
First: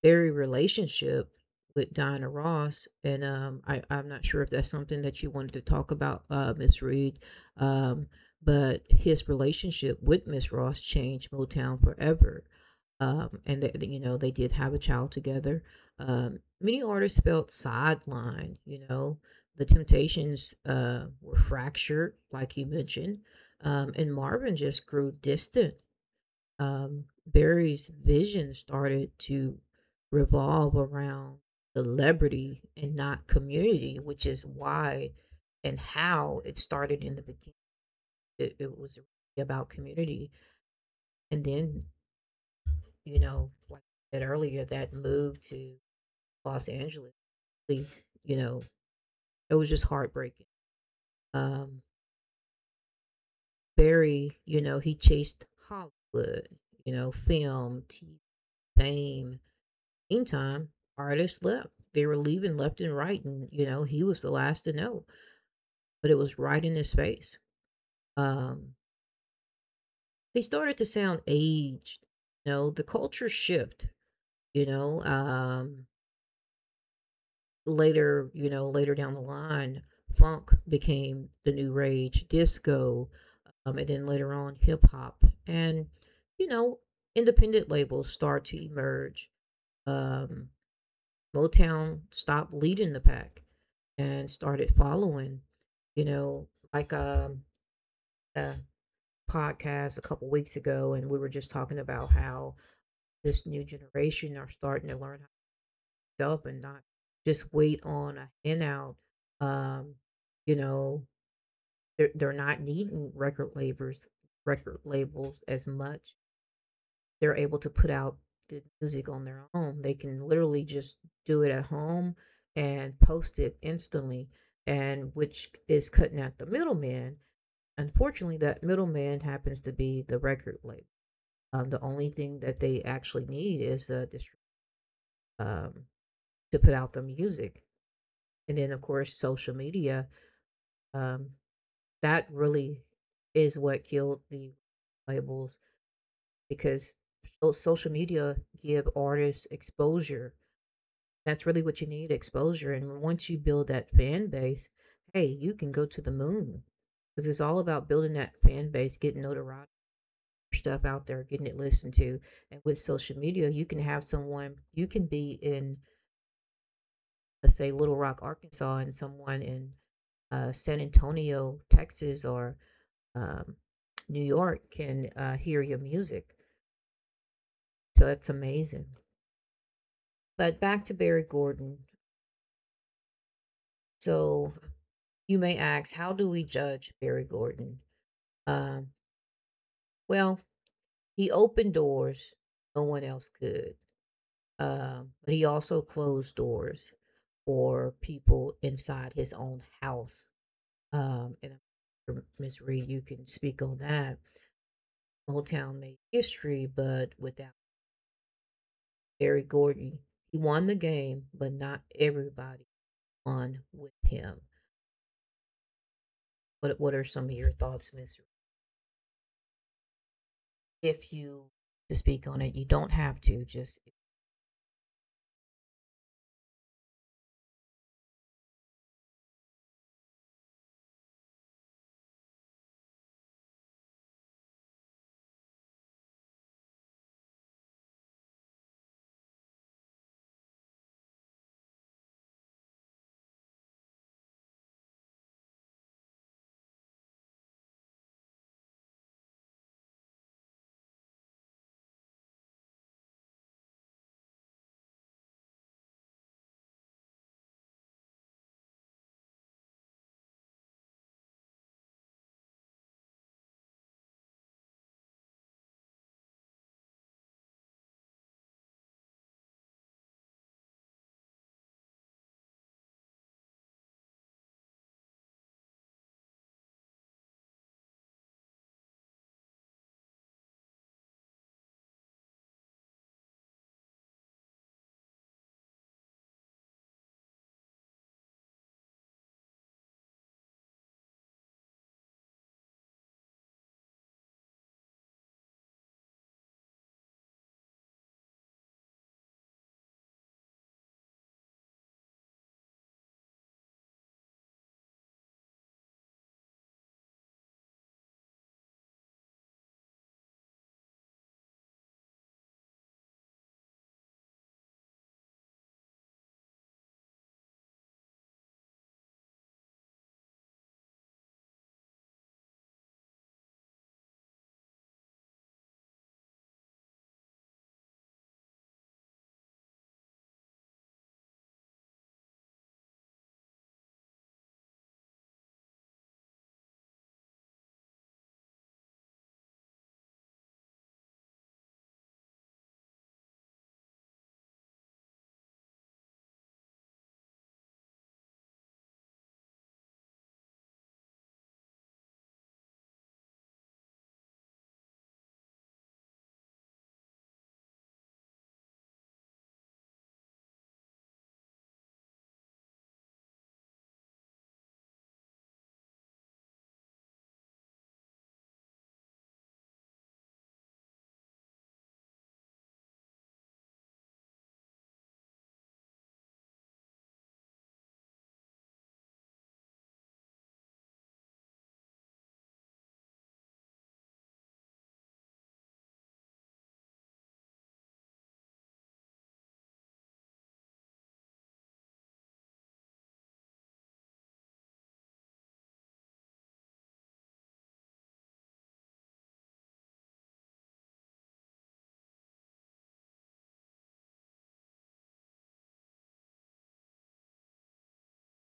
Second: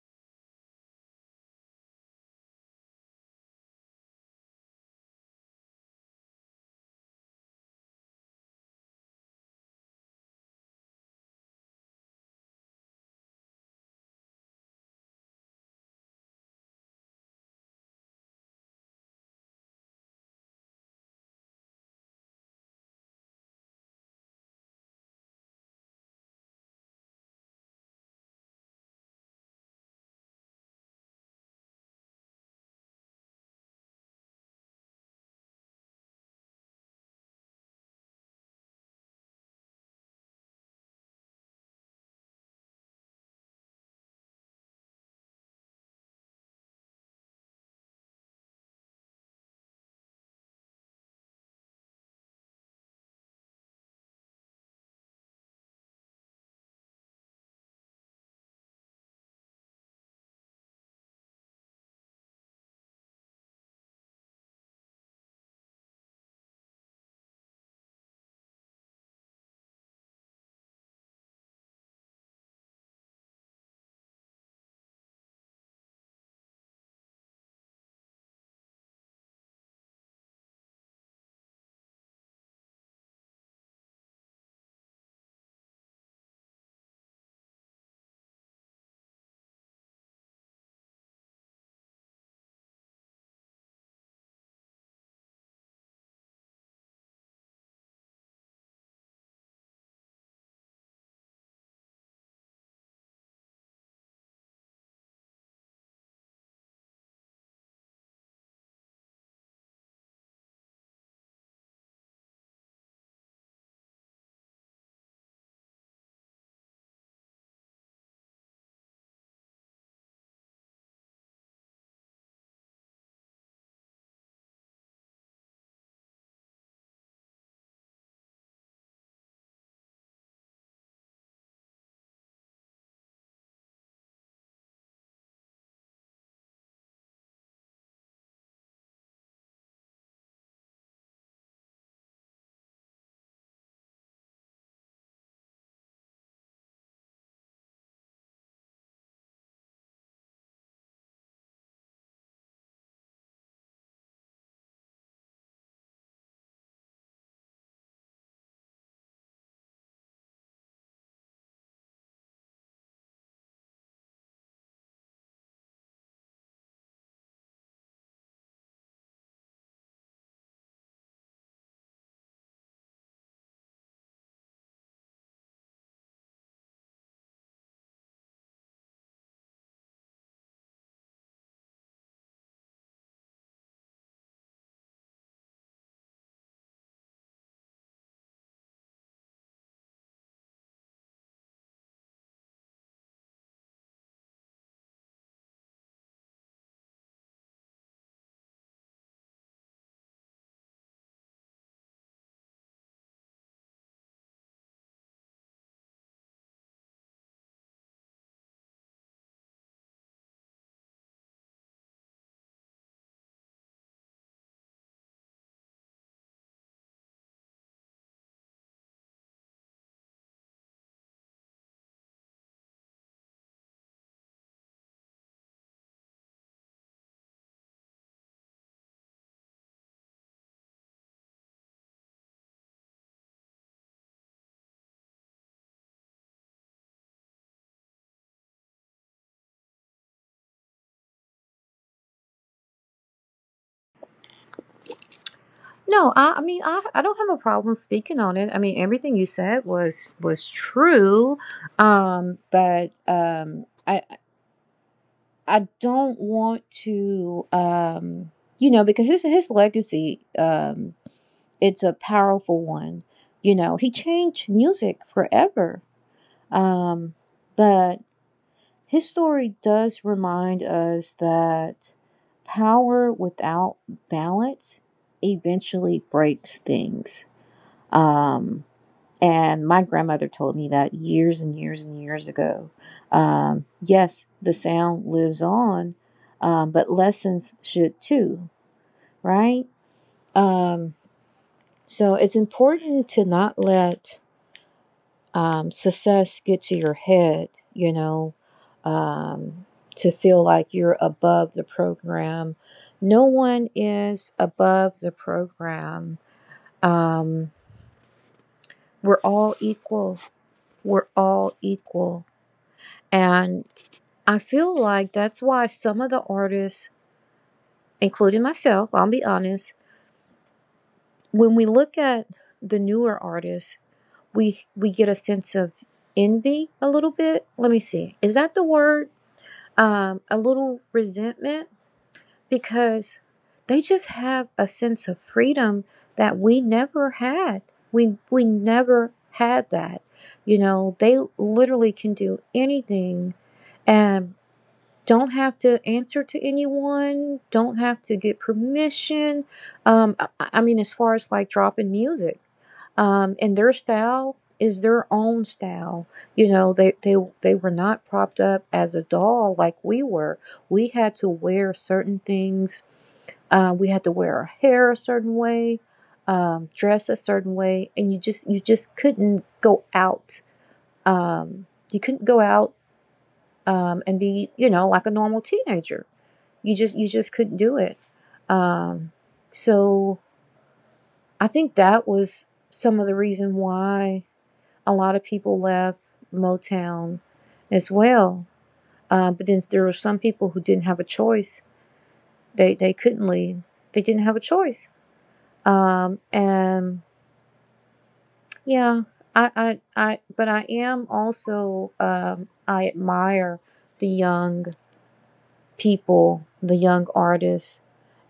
[SPEAKER 1] Very relationship with Diana Ross, and, um, I, I'm not sure if that's something that you wanted to talk about, uh, Miss Reed. Um, but his relationship with Miss Ross changed Motown forever. Um, and that, you know, they did have a child together. Um, many artists felt sidelined. You know, the Temptations uh, were fractured, like you mentioned, um, and Marvin just grew distant. um, Barry's vision started to revolve around celebrity and not community, which is why and how it started in the beginning. It, it was really about community. And then, you know, like I said earlier, that move to Los Angeles, really, you know, it was just heartbreaking. Um, Barry, you know, he chased Hollywood, you know, film, T V, fame. Meantime, artists left. They were leaving left and right, and you know he was the last to know, but it was right in his face. Um, they started to sound aged. You know, the culture shift. You know, um, later, you know, later down the line, funk became the new rage, disco, um, and then later on, hip hop, and you know, independent labels start to emerge. Um, Motown stopped leading the pack and started following, you know, like um, a podcast a couple weeks ago, and we were just talking about how this new generation are starting to learn how to develop and not just wait on a handout. Um, you know, they're, they're not needing record labels, record labels as much, they're able to put out the music on their own. They can literally just do it at home and post it instantly, and which is cutting out the middleman. Unfortunately, that middleman happens to be the record label. Um, the only thing that they actually need is a distri- um, to put out the music, and then of course social media. Um, that really is what killed the labels because so- social media give artists exposure. That's really what you need, exposure, and once you build that fan base, hey, you can go to the moon, because it's all about building that fan base, getting notoriety, stuff out there, getting it listened to, and with social media, you can have someone, you can be in, let's say, Little Rock, Arkansas, and someone in, uh, San Antonio, Texas, or, um, New York can, uh, hear your music, so that's amazing. But back to Barry Gordon. So, you may ask, how do we judge Barry Gordon? Um, well, he opened doors no one else could, um, but he also closed doors for people inside his own house. Um, and I'm sure, Miss Reed, you can speak on that. Motown made history, but without Barry Gordy, he won the game, but not everybody won with him. What What are some of your thoughts, Miss Reed? If you to speak on it, you don't have to. Just—
[SPEAKER 2] No, I, I mean I, I don't have a problem speaking on it. I mean everything you said was was true, um, but um, I I don't want to um, you know because his his legacy, um, it's a powerful one. You know he changed music forever, um, but his story does remind us that power without balance eventually breaks things. Um, and my grandmother told me that years and years and years ago. Um, yes, the sound lives on, um, but lessons should too, right? Um, so it's important to not let um, success get to your head, you know, um, to feel like you're above the program. No one is above the program. Um, we're all equal. We're all equal. And I feel like that's why some of the artists, including myself, I'll be honest, when we look at the newer artists, we we get a sense of envy a little bit. Let me see. Is that the word? Um, a little resentment because they just have a sense of freedom that we never had. We we never had that. You know, they literally can do anything and don't have to answer to anyone, don't have to get permission. Um, I, I mean, as far as like dropping music, um, and their style is their own style. You know, they they they were not propped up as a doll like we were. We had to wear certain things. Uh, we had to wear our hair a certain way, um, dress a certain way, and you just you just couldn't go out. Um, you couldn't go out um, and be you know like a normal teenager. You just you just couldn't do it. Um, so I think that was some of the reason why a lot of people left Motown as well, uh, but then there were some people who didn't have a choice. They they couldn't leave. They didn't have a choice. Um, and yeah, I, I I but I am also um, I admire the young people, the young artists,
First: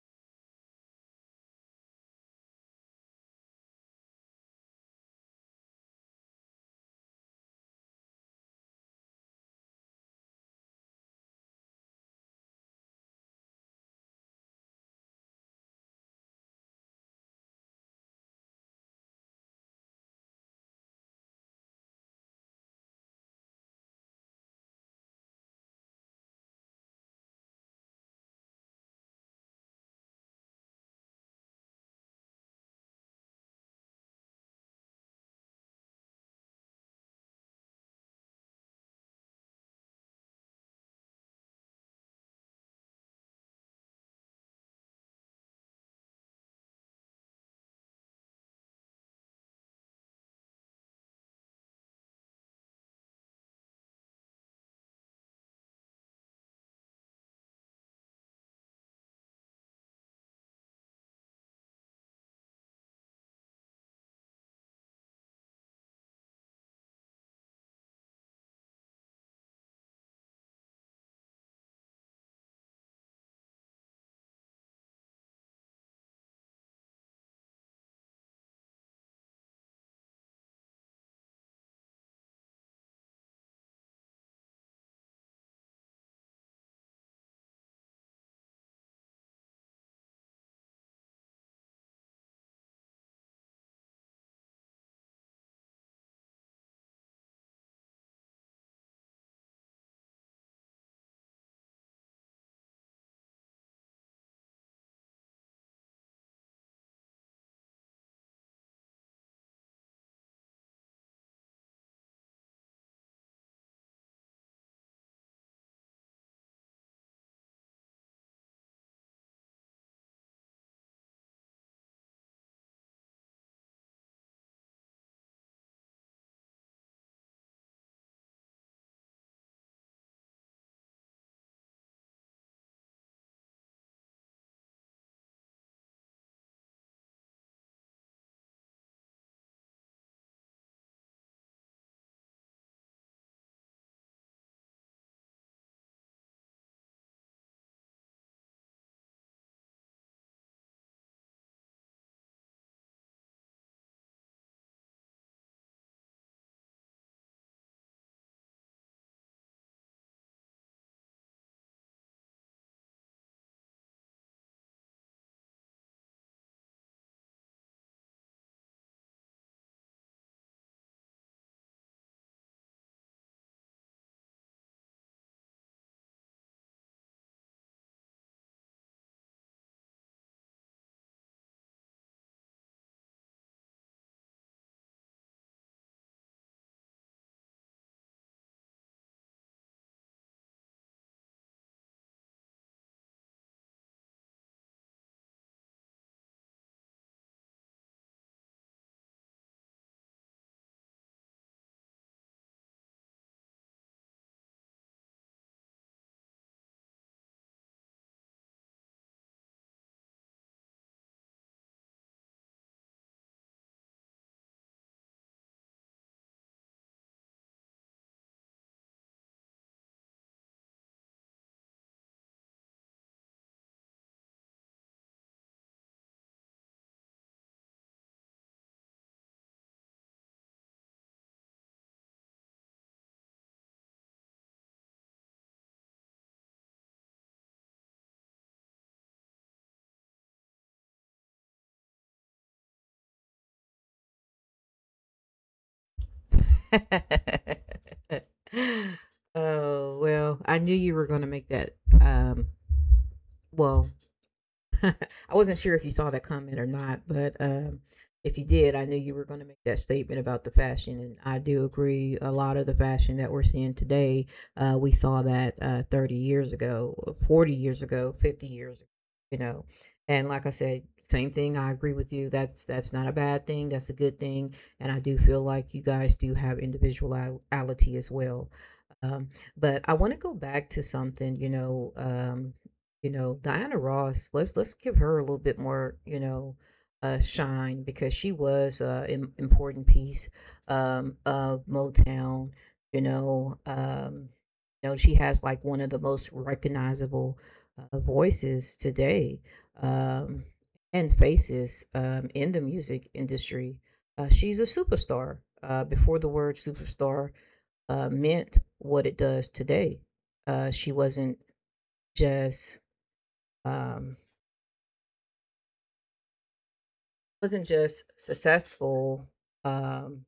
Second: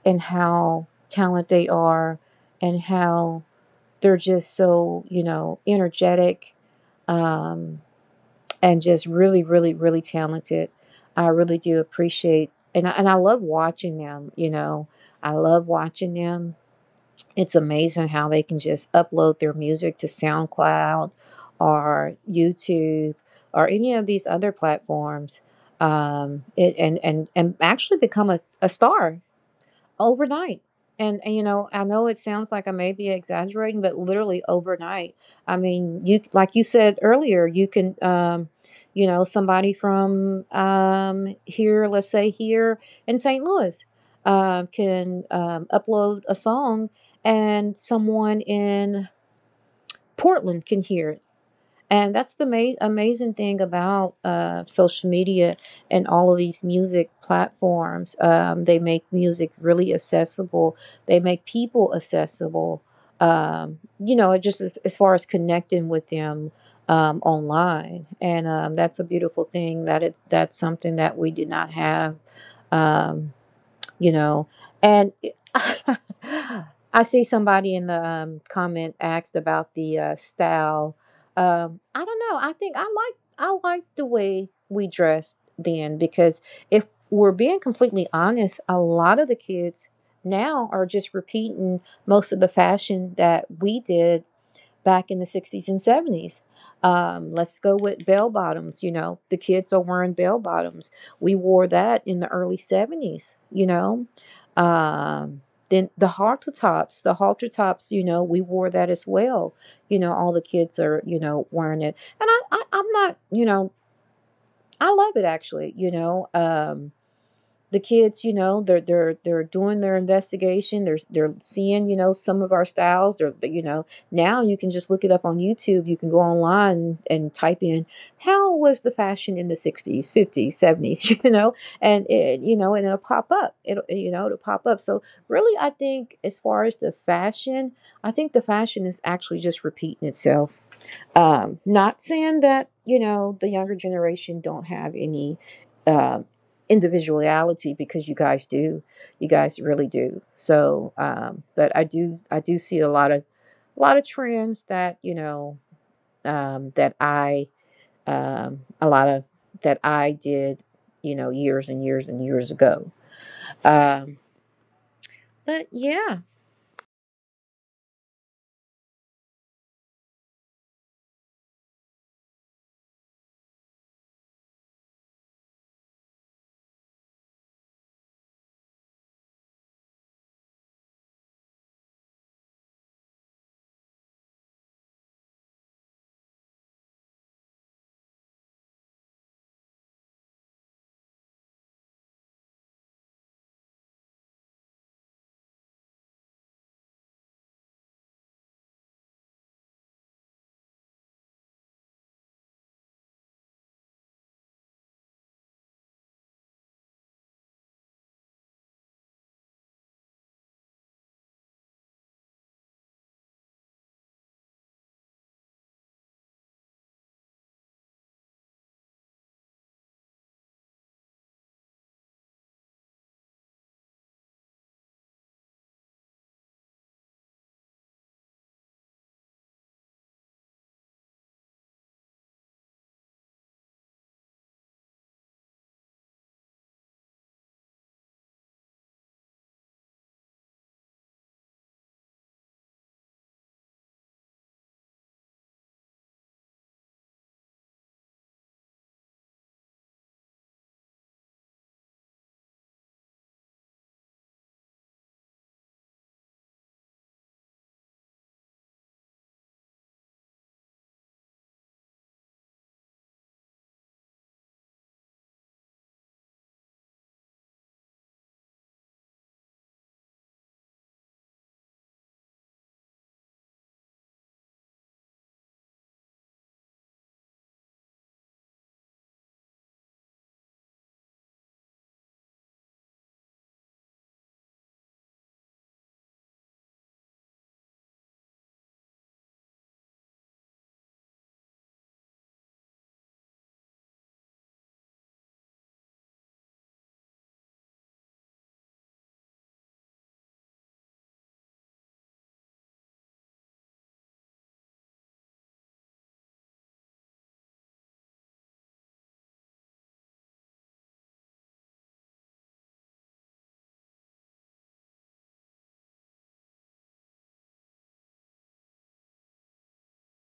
[SPEAKER 2] and how talented they are and how they're just so, you know, energetic, um, and just really, really, really talented. I really do appreciate and I, and I love watching them, you know. I love watching them. It's amazing how they can just upload their music to SoundCloud or YouTube or any of these other platforms, um, it, and, and, and actually become a, a star overnight. And, and, you know, I know it sounds like I may be exaggerating, but literally overnight. I mean, you like you said earlier, you can, um, you know, somebody from um, here, let's say here in Saint Louis, um, can um, upload a song, and someone in Portland can hear it, and that's the ma- amazing thing about uh, social media and all of these music platforms. Um, they make music really accessible, they make people accessible. Um, you know, it just as as far as connecting with them um, online, and um, that's a beautiful thing. That it that's something that we did not have. Um, you know and I see somebody in the um, comment asked about the uh, style. um, I don't know, i think i like i like the way we dressed then because if we're being completely honest, a lot of the kids now are just repeating most of the fashion that we did back in the sixties and seventies. Um, let's go with bell bottoms. You know, the kids are wearing bell bottoms. We wore that in the early seventies, you know. Um, then the halter tops, the halter tops, you know, we wore that as well. You know, all the kids are, you know, wearing it. And I, I I'm not, you know, I love it actually, you know. Um, the kids, you know, they're they're they're doing their investigation. They're they're seeing, you know, some of our styles. They're you know now you can just look it up on YouTube. You can go online and type in how was the fashion in the sixties, fifties, seventies, you know, and it you know, and it'll pop up. It'll you know it'll pop up. So really, I think as far as the fashion, I think the fashion is actually just repeating itself. Um, not saying that you know the younger generation don't have any um individuality because you guys do, you guys really do. So, um, but I do, I do see a lot of, a lot of trends that you know um, that I, um, a lot of that I did, you know, years and years and years ago. Um, but yeah,
[SPEAKER 1] oh well, I knew you were going to make that. Um, well, I wasn't sure if you saw that comment or not, but um, if you did, I knew you were going to make that statement about the fashion, and I do agree. A lot of the fashion that we're seeing today, uh, we saw that uh, thirty years ago, uh, forty years ago, fifty years ago, you know. And like I said, same thing. I agree with you. That's that's not a bad thing. That's a good thing. And I do feel like you guys do have individuality as well. Um, but I want to go back to something, you know, um, you know, Diana Ross, let's let's give her a little bit more, you know, uh, shine because she was uh, an important piece um, of Motown. You know, um, you know, she has like one of the most recognizable uh, voices today um, and faces um, in the music industry. Uh, she's a superstar. Uh, before the word superstar uh, meant what it does today, uh, she wasn't just um, wasn't just successful, um,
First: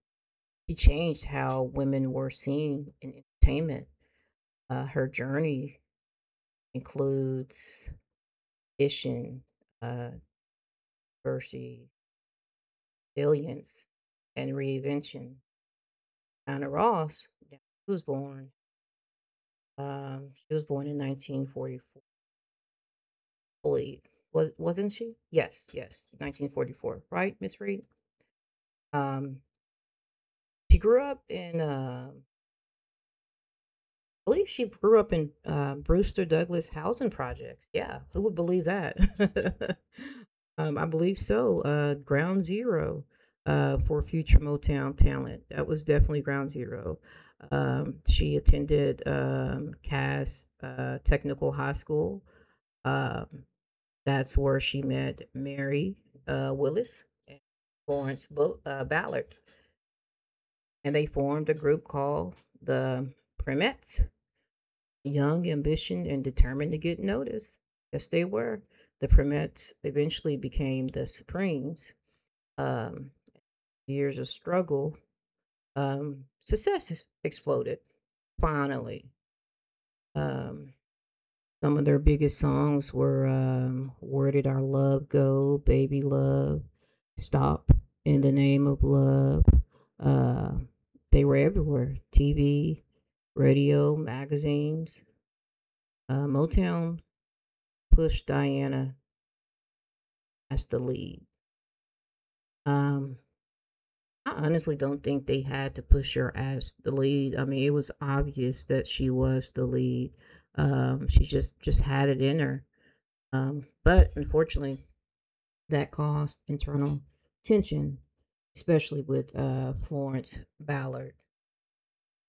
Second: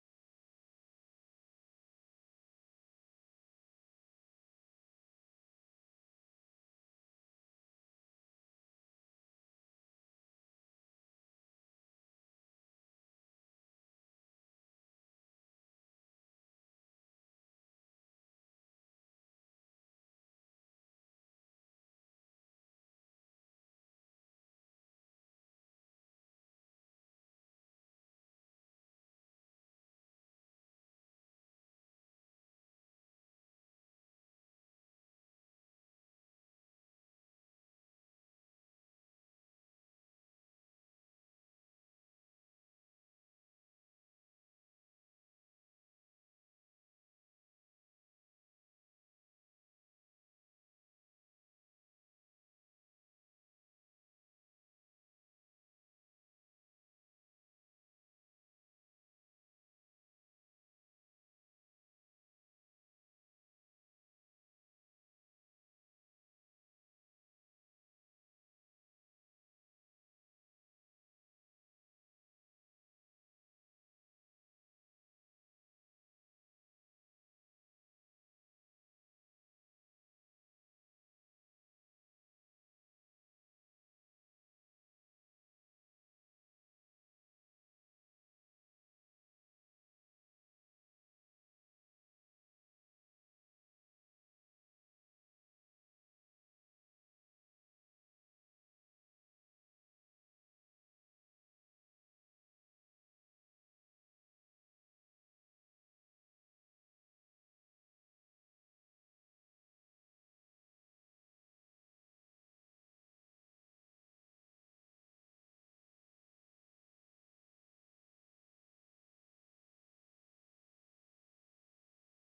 [SPEAKER 1] she changed how women were seen in entertainment. Uh, her journey includes vision, uh, diversity, resilience, and reinvention. Diana Ross, yeah, she was born. Um, she was born in nineteen forty-four, believe. Was wasn't she? Yes, yes, nineteen forty-four. Right, Miss Reed. Um, she grew up in uh, believe she grew up in uh, Brewster Douglas housing projects. Yeah, who would believe that? um, I believe so. Uh, ground zero uh, for future Motown talent. That was definitely ground zero. Um, she attended um, Cass uh, Technical High School. Um, that's where she met Mary uh, Willis and Florence Bull- uh, Ballard, and they formed a group called the Primettes, young, ambition, and determined to get noticed. Yes, they were. The Primettes eventually became the Supremes. Um, Years of struggle, um, success exploded. Finally, um, some of their biggest songs were um, "Where Did Our Love Go," "Baby Love," "Stop," "In the Name of Love." Uh, they were everywhere: T V, radio, magazines. Uh, Motown pushed Diana as the lead. Um, I honestly don't think they had to push her as the lead. I mean, it was obvious that she was the lead. Um, she just just had it in her. Um, but unfortunately, that caused internal tension, especially with uh, Florence Ballard.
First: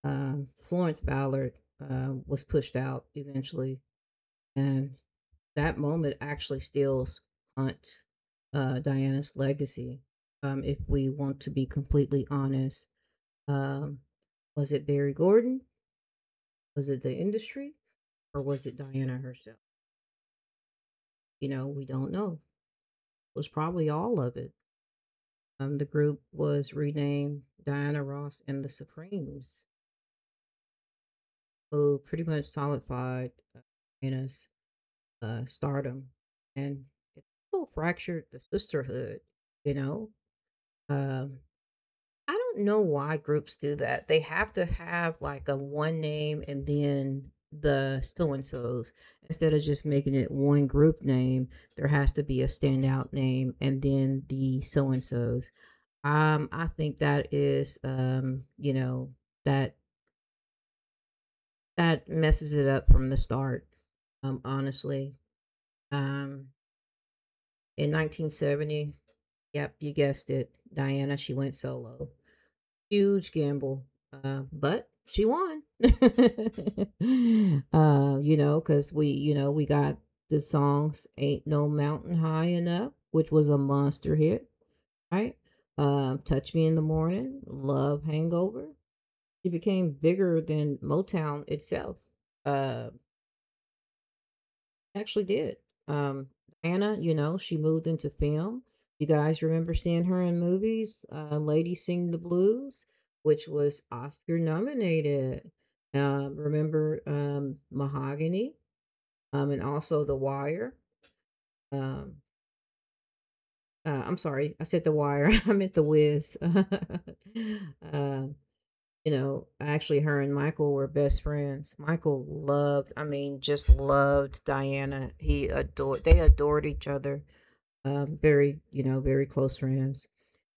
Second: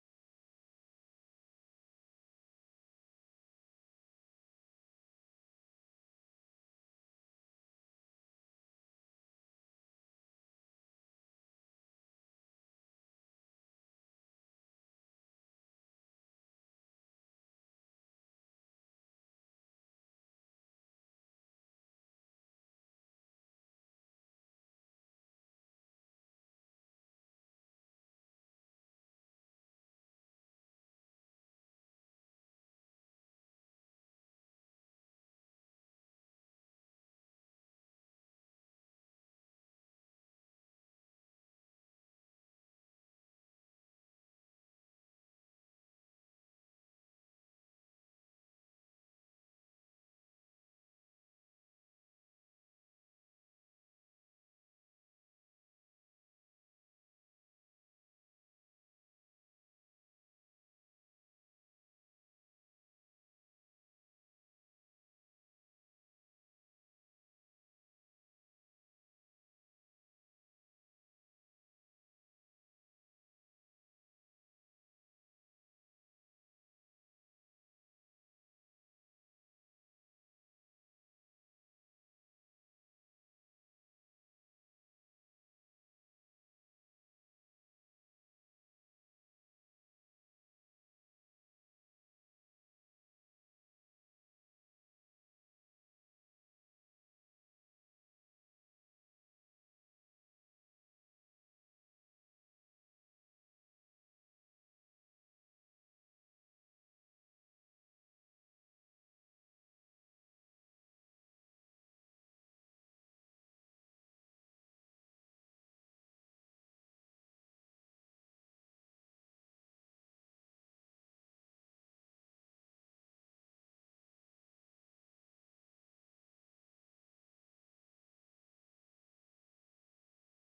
[SPEAKER 1] Um, Florence Ballard uh, was pushed out eventually, and that moment actually steals Aunt, uh, Diana's legacy, um, if we want to be completely honest. Um, was it Barry Gordon? Was it the industry? Or was it Diana herself? You know, we don't know. It was probably all of it. Um, the group was renamed Diana Ross and the Supremes, who pretty much solidified uh, Diana's uh, stardom. And it still fractured the sisterhood, you know? Um, I don't know why groups do that. They have to have like a one name and then the so and so's. Instead of just making it one group name, there has to be a standout name and then the so and so's. Um, I think that is, um, you know, that that messes it up from the start. Um, honestly, um, in nineteen seventy, yep, you guessed it, Diana. She went solo. Huge gamble, uh, but she won. Uh, you know, because we, you know, we got the songs "Ain't No Mountain High Enough," which was a monster hit, right? Uh, "Touch Me in the Morning," "Love Hangover." She became bigger than Motown itself. Uh, Actually did. Um, Anna, you know, she moved into film. You guys remember seeing her in movies, uh, Lady Sing the Blues, which was Oscar nominated. Um, remember um, Mahogany um, and also The Wire. Um, uh, I'm sorry, I said The Wire. I meant The Wiz. uh, you know, actually, her and Michael were best friends. Michael loved, I mean, just loved Diana. He adored, they adored each other, um, very, you know, very close friends,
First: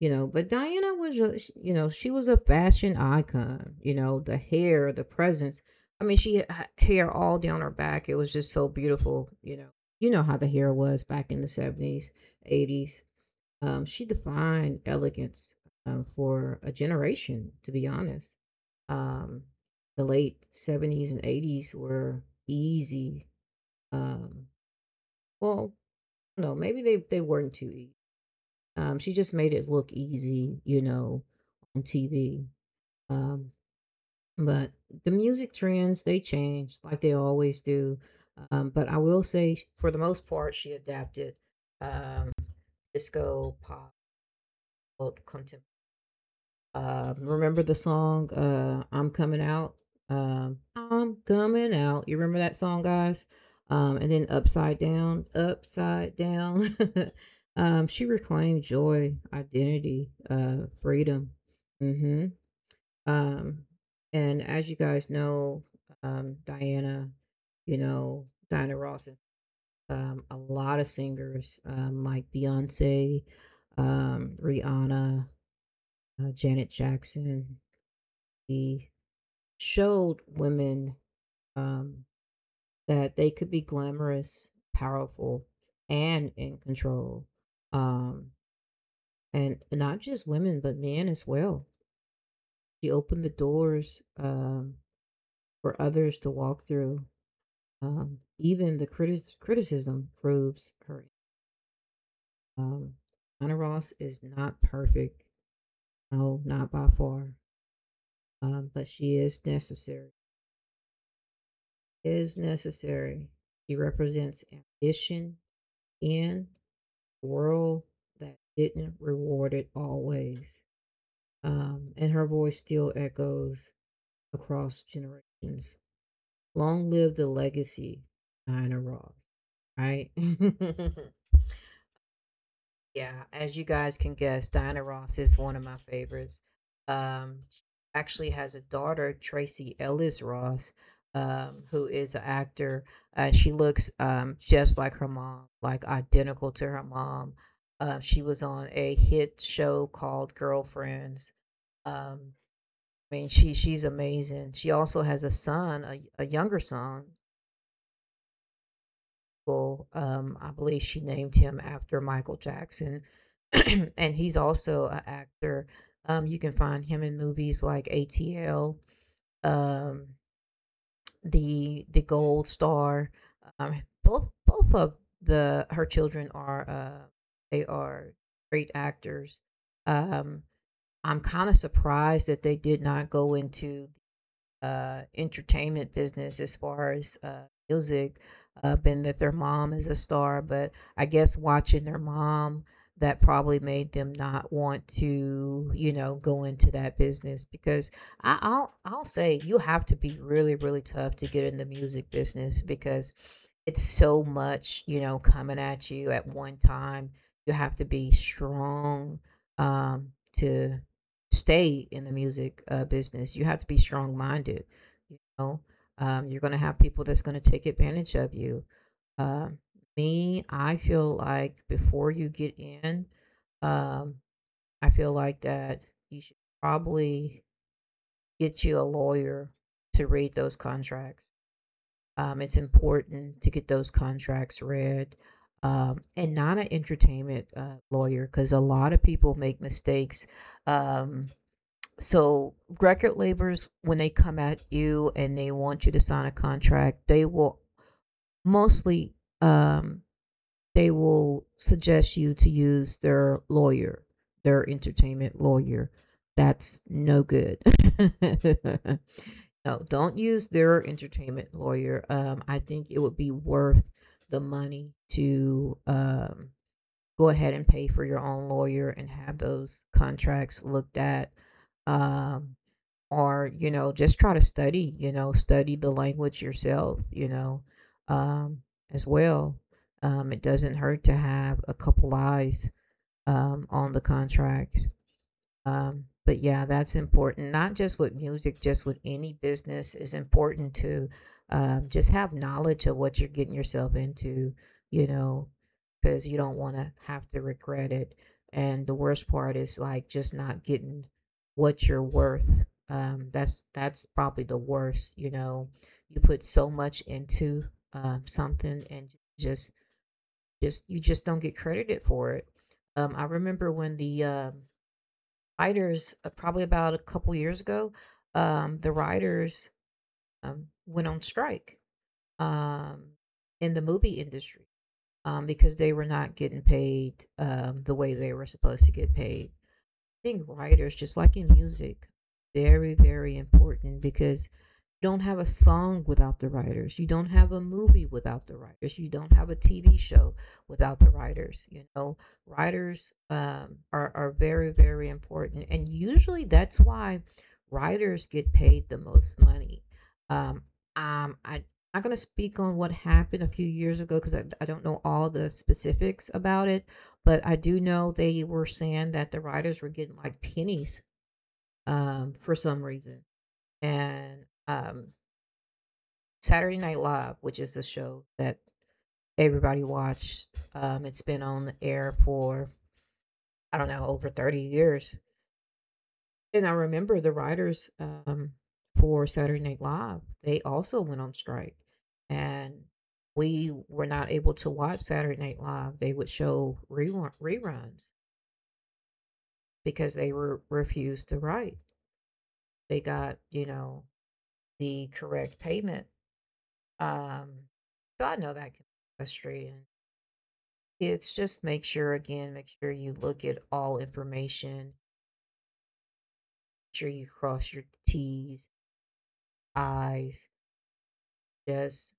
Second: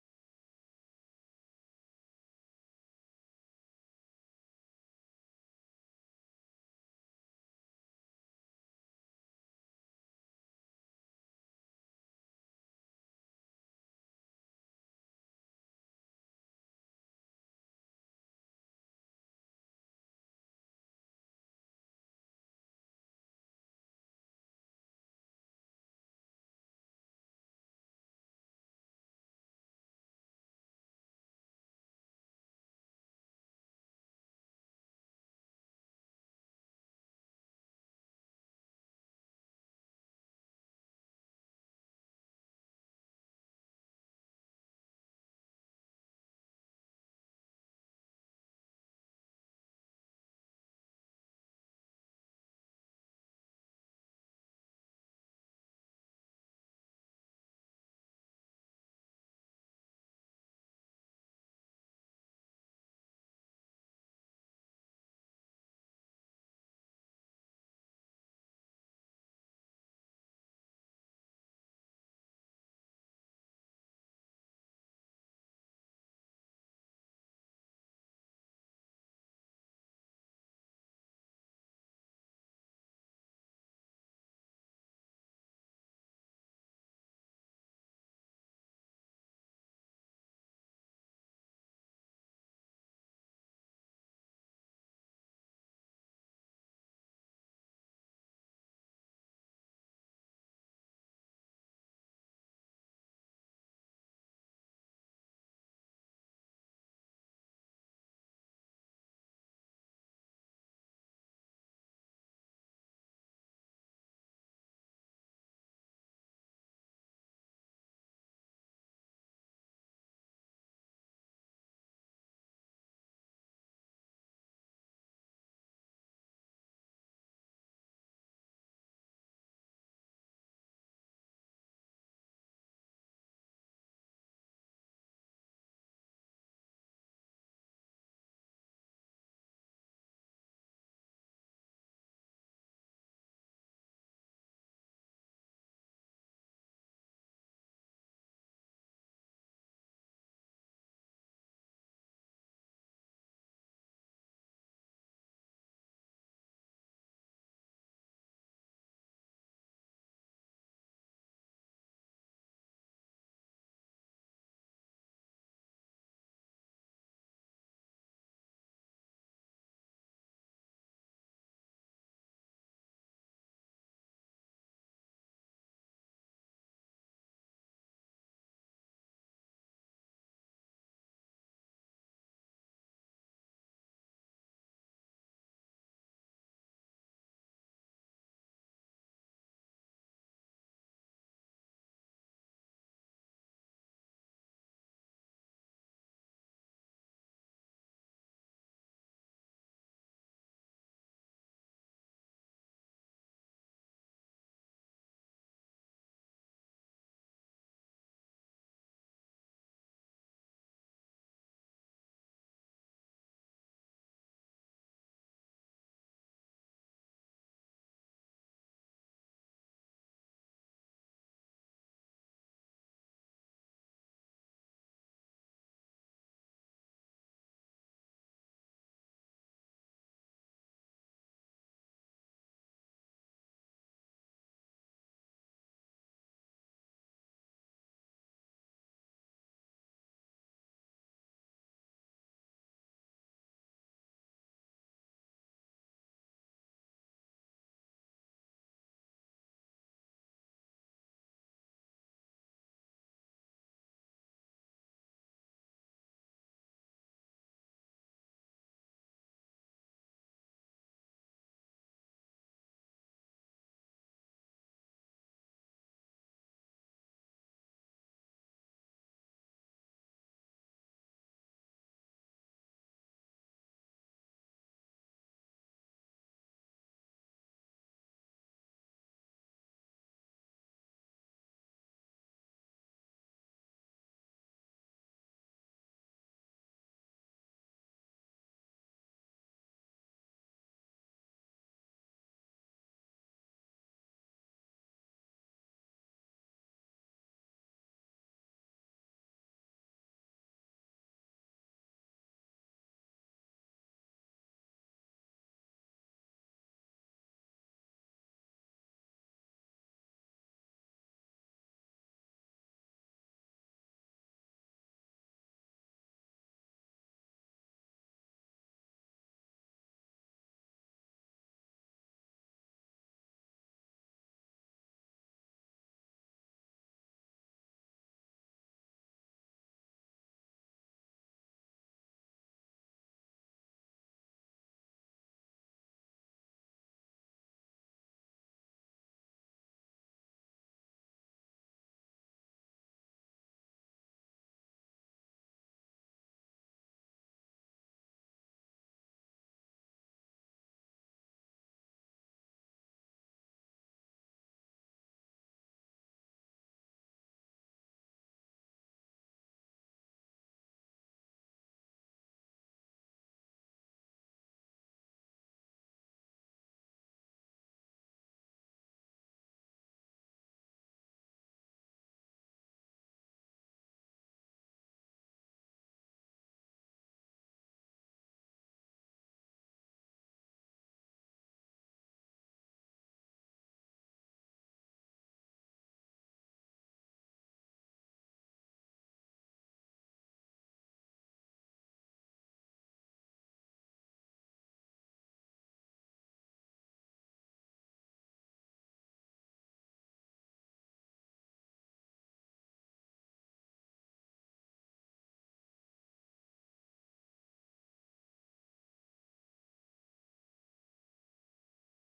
[SPEAKER 1] you know. But Diana was, a, sh- you know, she was a fashion icon. You know, the hair, the presence. I mean, she had hair all down her back. It was just so beautiful. You know, you know how the hair was back in the seventies, eighties. Um, she defined elegance um, for a generation, to be honest. Um, the late seventies and eighties were easy. Um, well, no, maybe they they weren't too easy, um, she just made it look easy, you know, on T V. Um, but the music trends, they change like they always do. Um, but I will say, sh- for the most part, she adapted um, disco, pop, contemporary. Um, remember the song, uh, "I'm Coming Out"? Um, "I'm coming out." You remember that song, guys? Um, and then "Upside Down, Upside Down." Um, she reclaimed joy, identity, uh, freedom. Hmm. Um, and as you guys know, um, Diana, you know, Diana Ross, and um, a lot of singers um, like Beyonce, um, Rihanna, uh, Janet Jackson, he showed women um, that they could be glamorous, powerful, and in control. Um, and not just women, but men as well. She opened the doors um, for others to walk through. Um, even the critis- criticism proves her. Um, Anna Ross is not perfect. No, not by far. Um, but she is necessary. Is necessary. She represents ambition in world that didn't reward it always. Um, and her voice still echoes across generations. Long live the legacy, Diana Ross. Right? Yeah, as you guys can guess, Diana Ross is one of my favorites. Um, she actually has a daughter, Tracy Ellis Ross, um, who is an actor. Uh, she looks um, just like her mom, like identical to her mom. Uh, she was on a hit show called Girlfriends. Um, I mean, she she's amazing. She also has a son, a, a younger son, Michael, um, I believe she named him after Michael Jackson, and he's also an actor. Um, you can find him in movies like A T L, um, the the Gold Star. Um, both both of the her children are uh, they are great actors. Um, I'm kind of surprised that they did not go into uh, entertainment business as far as uh, music, uh, been that their mom is a star, but I guess watching their mom that probably made them not want to, you know, go into that business because I, I'll I'll say you have to be really really tough to get in the music business because it's so much, you know, coming at you at one time. You have to be strong um, to stay in the music uh, business. You have to be strong minded. You know, um, you're going to have people that's going to take advantage of you. Um, Me, I feel like before you get in, um, I feel like that you should probably get you a lawyer to read those contracts. Um, it's important to get those contracts read, um, and not an entertainment uh, lawyer because a lot of people make mistakes. Um, so record labels, when they come at you and they want you to sign a contract, they will mostly, um, they will suggest you to use their lawyer, their entertainment lawyer. That's no good. No, don't use their entertainment lawyer. um, I think it would be worth the money to um, go ahead and pay for your own lawyer and have those contracts looked at. um, or, you know, just try to study, you know, study the language yourself, you know, um as well. Um it doesn't hurt to have a couple eyes um on the contract. Um, but yeah, that's important. Not just with music, just with any business, is important to um, just have knowledge of what you're getting yourself into, you know, because you don't want to have to regret it. And the worst part is, like, just not getting what you're worth. Um, that's that's probably the worst. You know, you put so much into um, something and just just you just don't get credited for it. Um, I remember when the um, writers, uh, probably about a couple years ago, um, the writers um, went on strike um, in the movie industry um, because they were not getting paid um, the way they were supposed to get paid. I think writers, just like in music, very, very important, because you don't have a song without the writers. You don't have a movie without the writers. You don't have a T V show without the writers. You know, writers um, are, are very, very important. And usually that's why writers get paid the most money. Um, um, I, I'm not going to speak on what happened a few years ago because I, I don't know all the specifics about it, but I do know they were saying that the writers were getting like pennies um, for some reason. And um, Saturday Night Live, which is the show that everybody watched. Um, it's been on the air for, I don't know, over thirty years, and I remember the writers um, for Saturday Night Live. They also went on strike, and we were not able to watch Saturday Night Live. They would show rerun- reruns because they were refused to write. They got, you know, the correct payment. Um, so I know that can be frustrating. It's just, make sure, again, make sure you look at all information, sure you cross your T's, I's, just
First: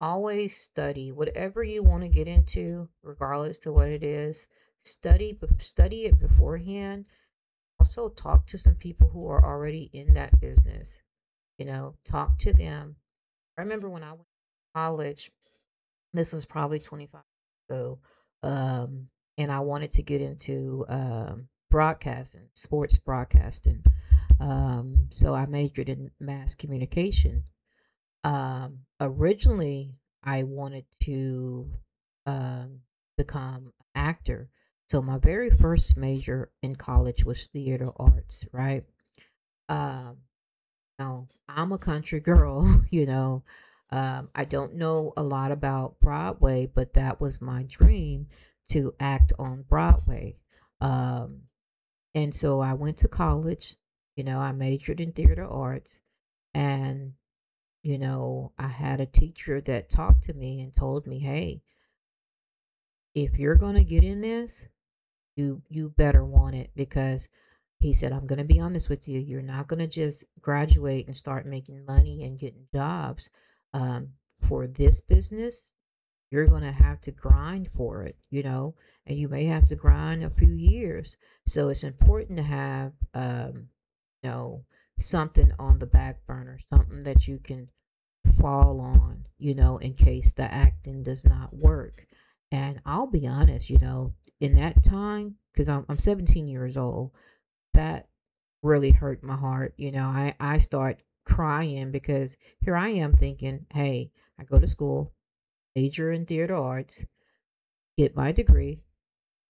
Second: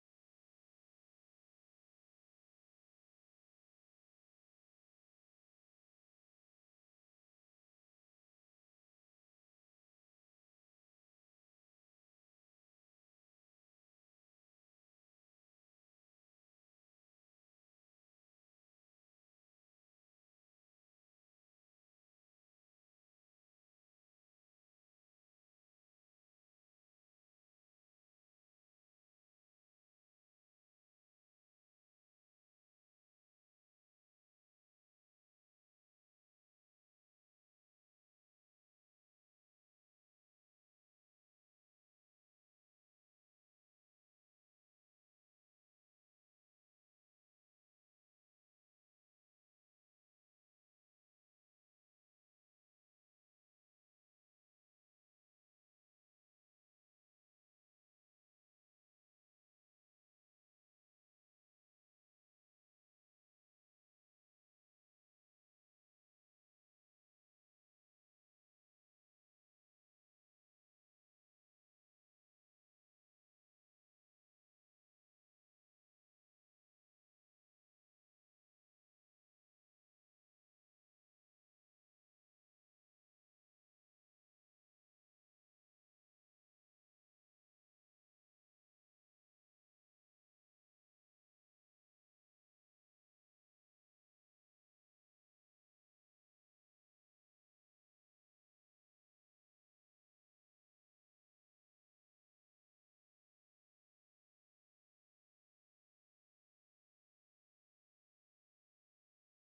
[SPEAKER 1] always study whatever you want to get into, regardless to what it is. Study bef- study it beforehand. Also talk to some people who are already in that business. You know, talk to them. I remember when I went to college. This was probably twenty-five years ago. Um, and I wanted to get into um, broadcasting, sports broadcasting. Um, so I majored in mass communication. Um, originally, I wanted to um, become an actor. So my very first major in college was theater arts, right? Um, know, I'm a country girl, you know. Um, I don't know a lot about Broadway, but that was my dream to act on Broadway. Um, and so I went to college, you know, I majored in theater arts. And, you know, I had a teacher that talked to me and told me, hey, if you're going to get in this, you you better want it, because he said, I'm going to be honest with you, you're not going to just graduate and start making money and getting jobs um, for this business. You're going to have to grind for it, you know, and you may have to grind a few years. So it's important to have, um, you know, something on the back burner, something that you can fall on, you know, in case the acting does not work. And I'll be honest, you know, in that time, because I'm, I'm seventeen years old, that really hurt my heart. You know, I, I start crying because here I am thinking, hey, I go to school, major in theater arts, get my degree,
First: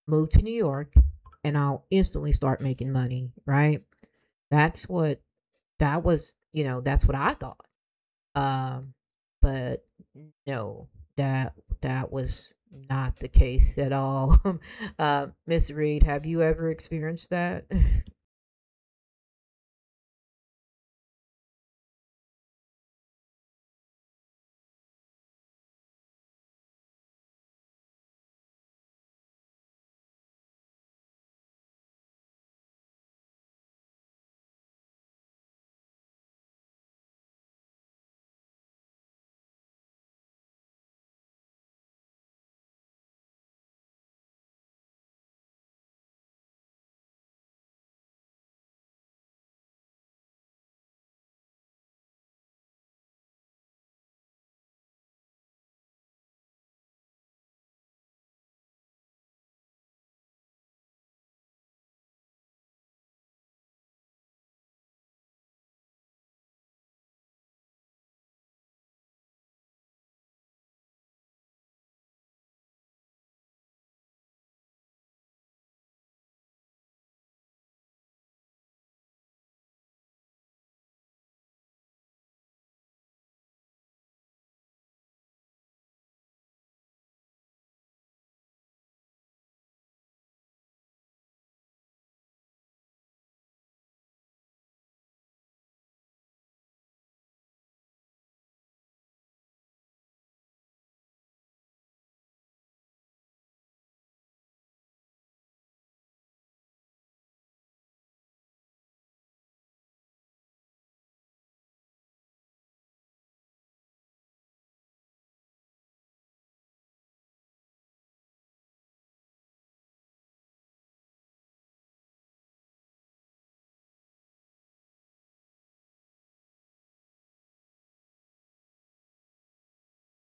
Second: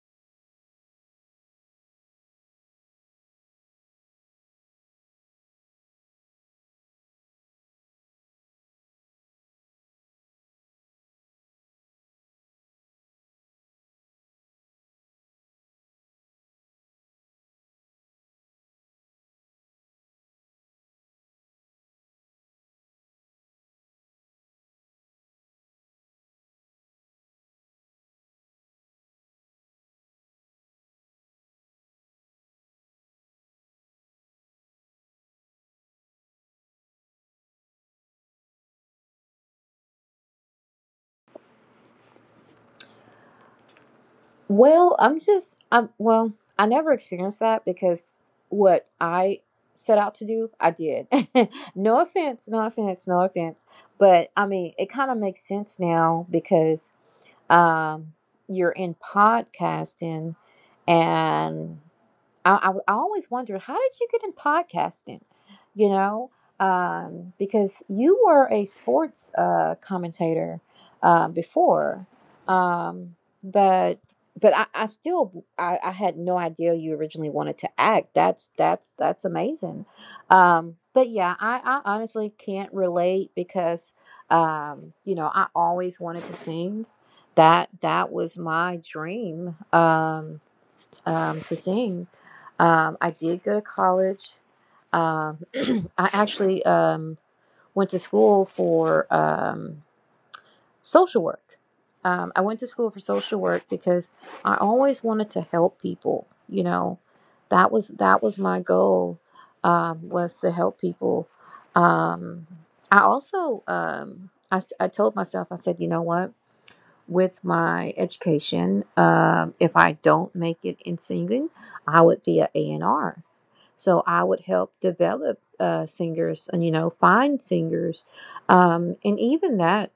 [SPEAKER 1] move to New York, and I'll instantly start making money, right? That's what that was, you know, that's what I thought. Um, but no, that that was not the case at all. uh, Miss Reed, have you ever experienced that?
[SPEAKER 2] Well, I'm just I'm well, I never experienced that because what I set out to do, I did. No offense, no offense, no offense. But I mean, it kind of makes sense now because um you're in podcasting and I, I, I always wonder how did you get in podcasting? You know, um, because you were a sports uh, commentator uh, before, um, but but I, I still I, I had no idea you originally wanted to act. That's that's that's amazing. Um, but yeah, I, I honestly can't relate because um, you know I always wanted to sing. That that was my dream. Um, um, to sing. Um, I did go to college. Um, I actually um, went to school for um, social work. Um, I went to school for social work because I always wanted to help people. You know, that was that was my goal, um, was to help people. Um, I also um, I, s- I told myself. I said, you know what, with my education, Um, if I don't make it in singing, I would be an a A&R. So I would help develop uh, singers and, you know, find singers. Um, and even that,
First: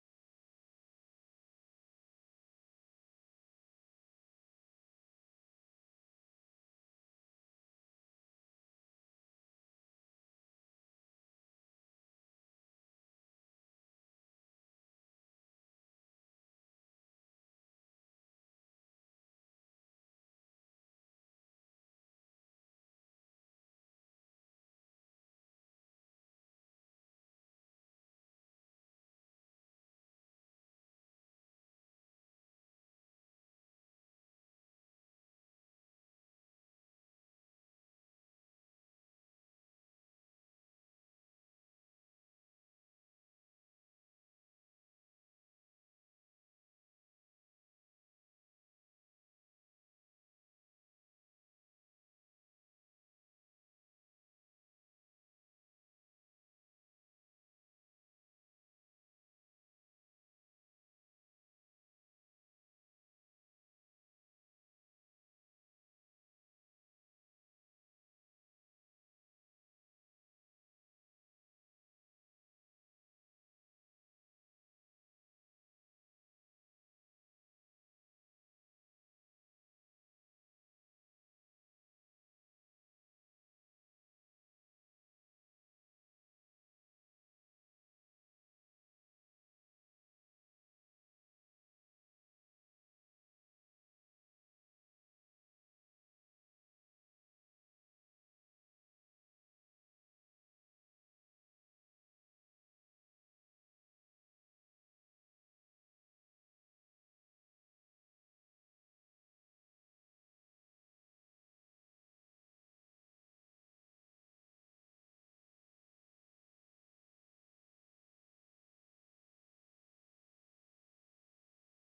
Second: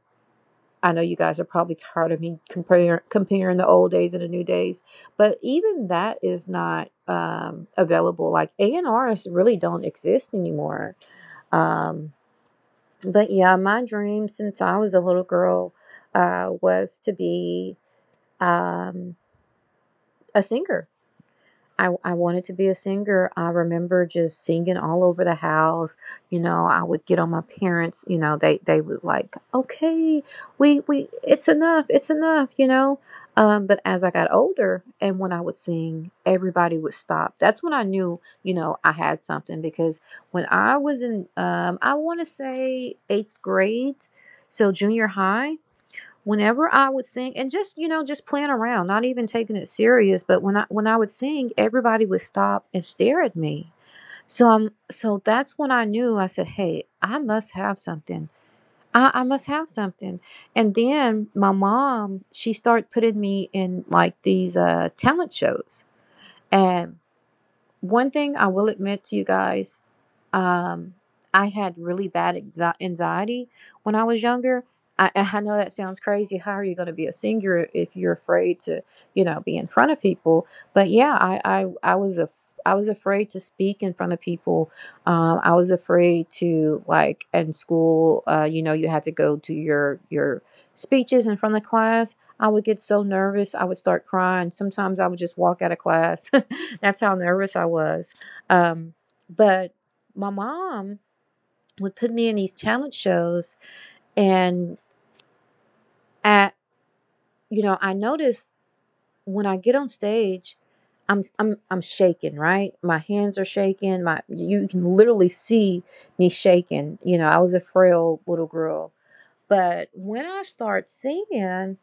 [SPEAKER 2] I know you guys are probably tired of me compare, comparing the old days and the new days, but even that is not um, available. Like A and Rs really don't exist anymore. Um, but yeah, my dream since I was a little girl uh, was to be, um, a singer. I, I wanted to be a singer. I remember just singing all over the house. You know, I would get on my parents. You know, they they would like, okay, we we it's enough, it's enough. You know, um, but as I got older and when I would sing, everybody would stop. That's when I knew, you know, I had something, because when I was in, um, I want to say eighth grade, so junior high, whenever I would sing and just, you know, just playing around, not even taking it serious, but when I when I would sing, everybody would stop and stare at me. So I'm so that's when I knew. I said, "Hey, I must have something. I, I must have something." And then my mom, she started putting me in like these uh talent shows. And one thing I will admit to you guys, um, I had really bad exi- anxiety when I was younger. I, I know that sounds crazy. How are you going to be a singer if you're afraid to, you know, be in front of people? But yeah, I, I, I was a, I was afraid to speak in front of people. Um, I was afraid to, like, in school. Uh, you know, you had to go to your your speeches in front of class. I would get so nervous. I would start crying. Sometimes I would just walk out of class. That's how nervous I was. Um, but my mom would put me in these talent shows, and at, you know, I noticed when I get on stage, i'm i'm i'm shaking, right? My hands are shaking. My, you can literally see me shaking. You know, I was a frail little girl, but when I start singing,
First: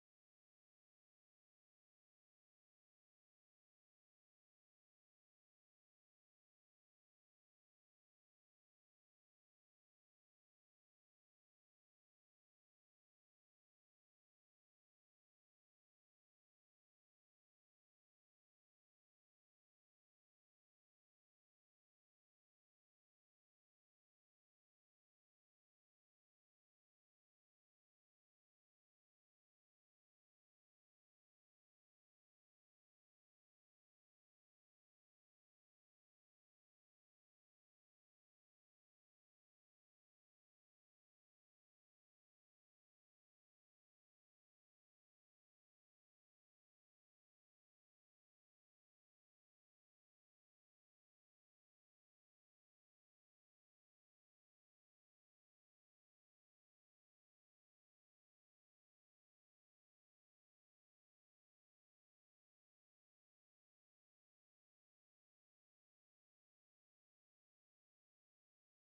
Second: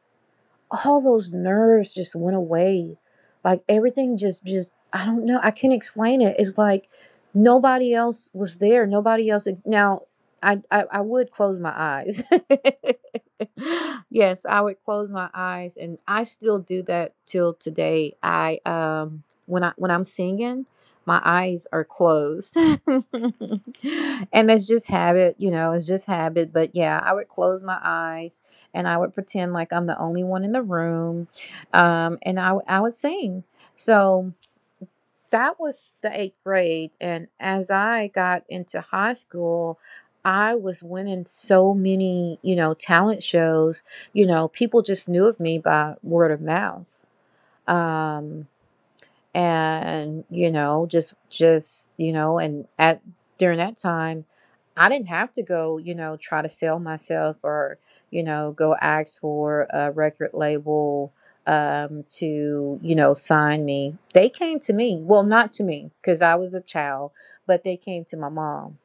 [SPEAKER 2] all those nerves just went away. Like, everything just just I don't know. I can't explain it. It's like nobody else was there. Nobody else ex- now I I, I would close my eyes. Yes, I would close my eyes, and I still do that till today. I, um when I when I'm singing, my eyes are closed. And it's just habit, you know, it's just habit, but yeah, I would close my eyes and I would pretend like I'm the only one in the room, um, and I w- I would sing. So that was the eighth grade, and as I got into high school, I was winning so many, you know, talent shows. You know, people just knew of me by word of mouth. Um, and you know, just just you know, and at during that time, I didn't have to go, you know, try to sell myself, or, you know, go ask for a record label, um to, you know, sign me. They came to me, well, not to me because I was a child, but they came to my mom.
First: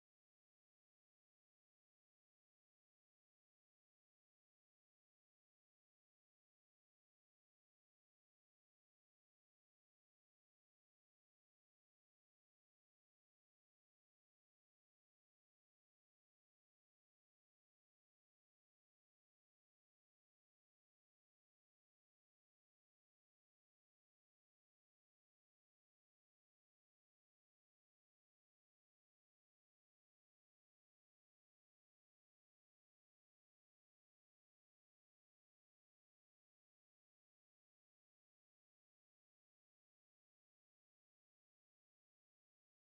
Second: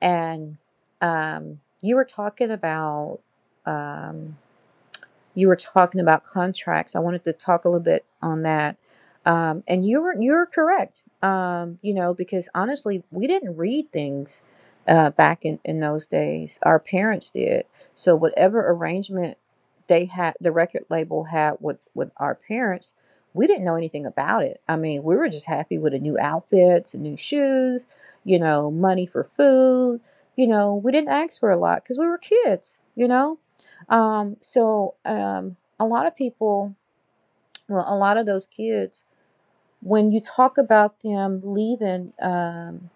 [SPEAKER 2] And um you were talking about um you were talking about contracts. I wanted to talk a little bit on that. Um, and you were You're correct. Um, you know, because honestly, we didn't read things uh, back in, in those days. Our parents did. So whatever arrangement they had, the record label had with with our parents, we didn't know anything about it. I mean, we were just happy with the new outfits, new shoes, you know, money for food. You know, we didn't ask for a lot because we were kids. You know, um, so um, a lot of people, well, a lot of those kids, when you talk about them leaving, um,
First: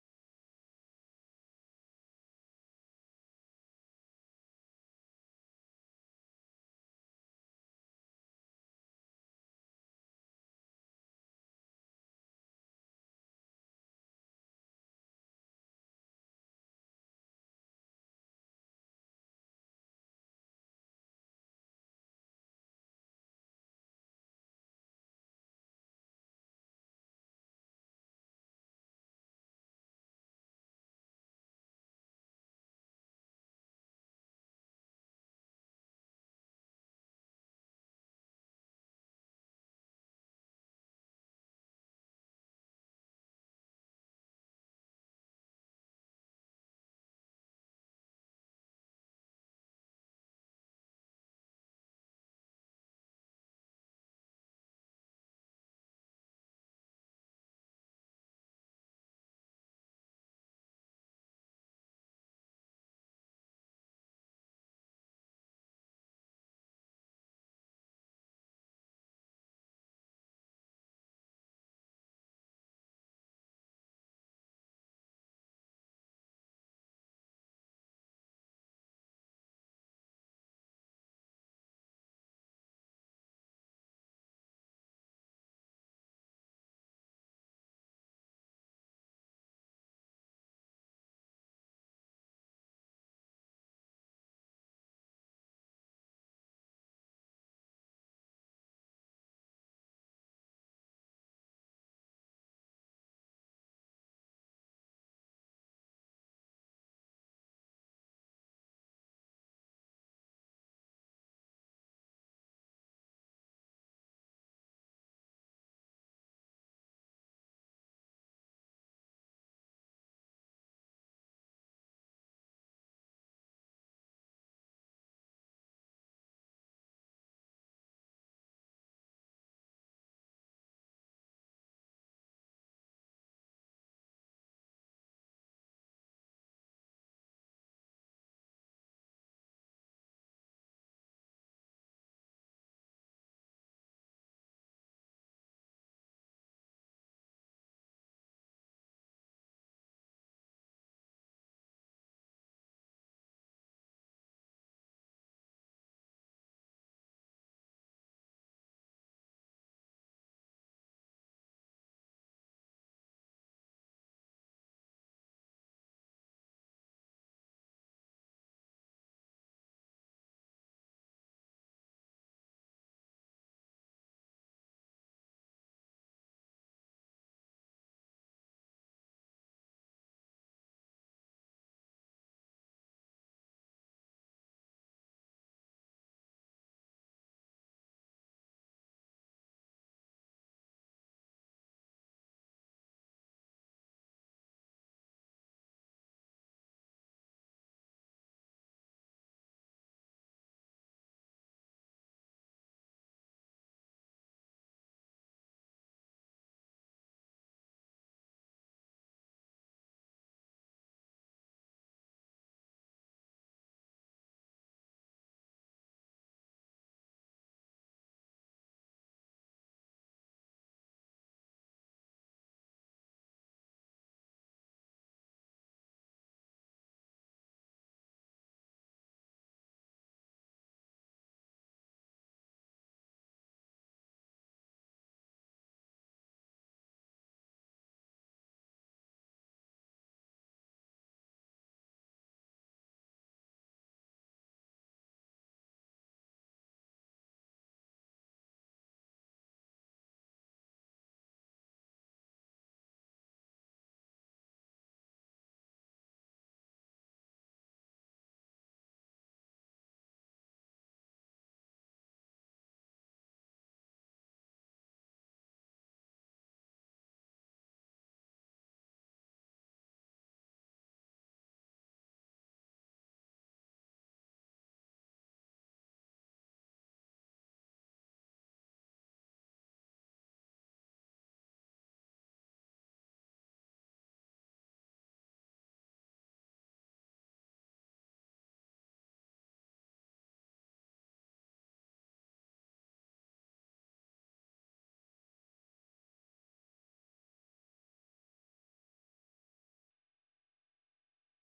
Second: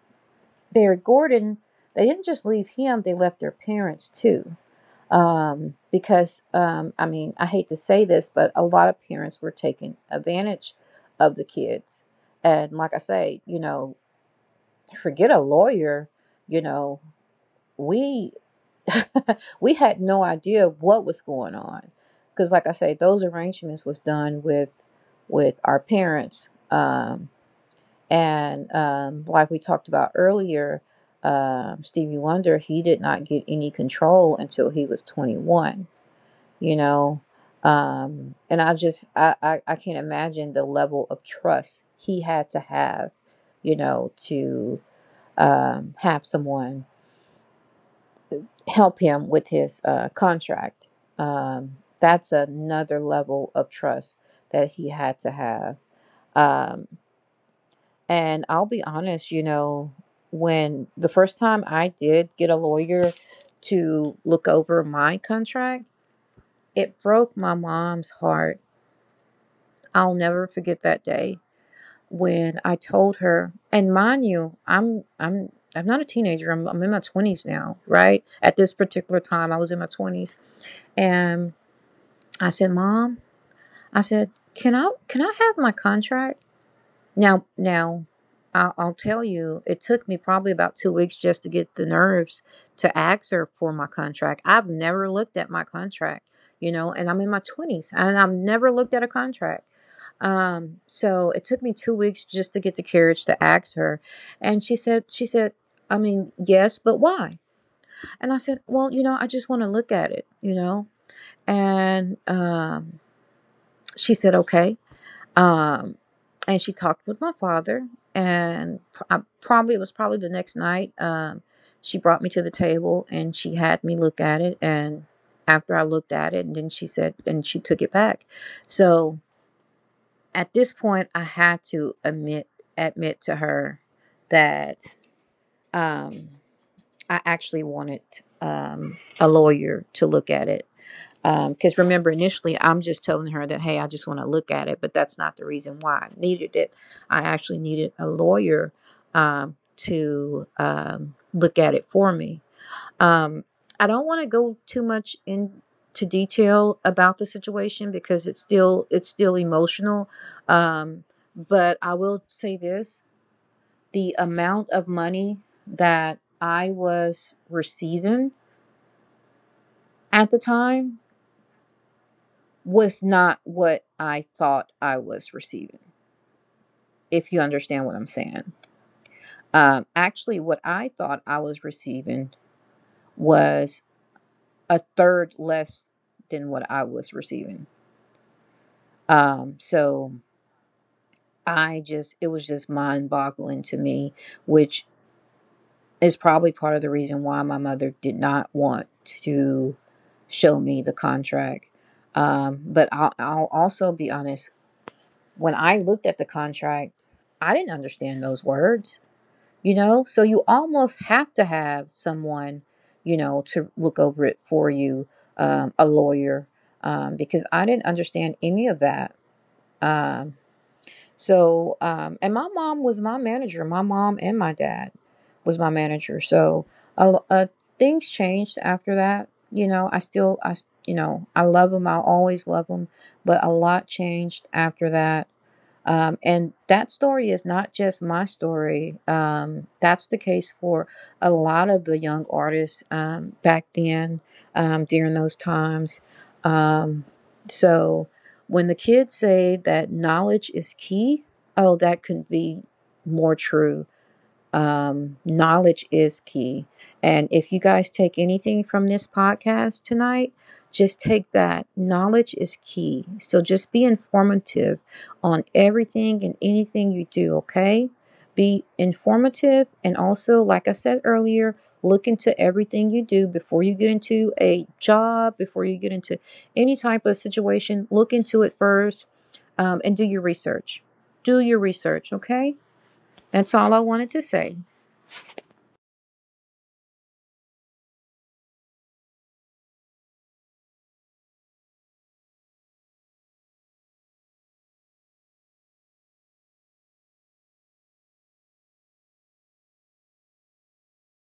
[SPEAKER 2] Barry Gordon, they didn't just leave him; they left their parents too. Um, because um, I mean, I hate to say this, but a lot of parents were taking advantage of the kids. And like I say, you know, forget a lawyer. You know, we we had no idea what was going on, because like I say, those arrangements was done with with our parents. Um, and um, Like we talked about earlier, um, Stevie Wonder, he did not get any control until he was twenty-one, you know. Um, and i just I, I I can't imagine the level of trust he had to have, you know, to um, have someone help him with his uh, contract. Um, that's another level of trust that he had to have. Um, and I'll be honest, you know, when the first time I did get a lawyer to look over my contract, it broke my mom's heart. I'll never forget that day when I told her. And mind you, I'm I'm I'm not a teenager. I'm, I'm in my twenties now, right? At this particular time, I was in my twenties. And I said, "Mom," I said, "can I can I have my contract now?" Now, I'll, I'll tell you, it took me probably about two weeks just to get the nerves to ask her for my contract. I've never looked at my contract, you know, and I'm in my twenties, and I've never looked at a contract. Um, so it took me two weeks just to get the courage to ask her, and she said, she said, I mean, "Yes, but why?" And I said, "Well, you know, I just want to look at it, you know." And um, she said, okay. Um, and she talked with my father, and p- I, probably it was probably the next night. Um, she brought me to the table and she had me look at it. And after I looked at it, and then she said, and she took it back. So at this point, I had to admit, admit to her that, um, I actually wanted, um, a lawyer to look at it, because remember, initially I'm just telling her that, hey, I just want to look at it, but that's not the reason why I needed it. I actually needed a lawyer, um, to um, look at it for me. um, I don't want to go too much into detail about the situation because it's still it's still emotional. Um, but I will say this: the amount of money that I was receiving at the time was not what I thought I was receiving, if you understand what I'm saying. Um, actually, what I thought I was receiving was a third less than what I was receiving. Um, so I just, it was just mind boggling to me, which is probably part of the reason why my mother did not want to show me the contract. Um, but I'll, I'll also be honest. When I looked at the contract, I didn't understand those words, you know? So you almost have to have someone, you know, to look over it for you, um, a lawyer, um, because I didn't understand any of that. Um, so, um, and my mom was my manager. My mom and my dad was my manager. So, uh, uh, things changed after that. You know, I still, I, you know, I love them. I'll always love them. But a lot changed after that. Um, and that story is not just my story. Um, that's the case for a lot of the young artists, um, back then, um, during those times. Um, so when the kids say that knowledge is key, oh, that could be more true. Um, knowledge is key. And if you guys take anything from this podcast tonight, just take that. Knowledge is key. So just be informative on everything and anything you do, okay? Be informative, and also, like I said earlier, look into everything you do before you get into a job, before you get into any type of situation. Look into it first, um, and do your research. Do your research, okay? That's all I wanted to say.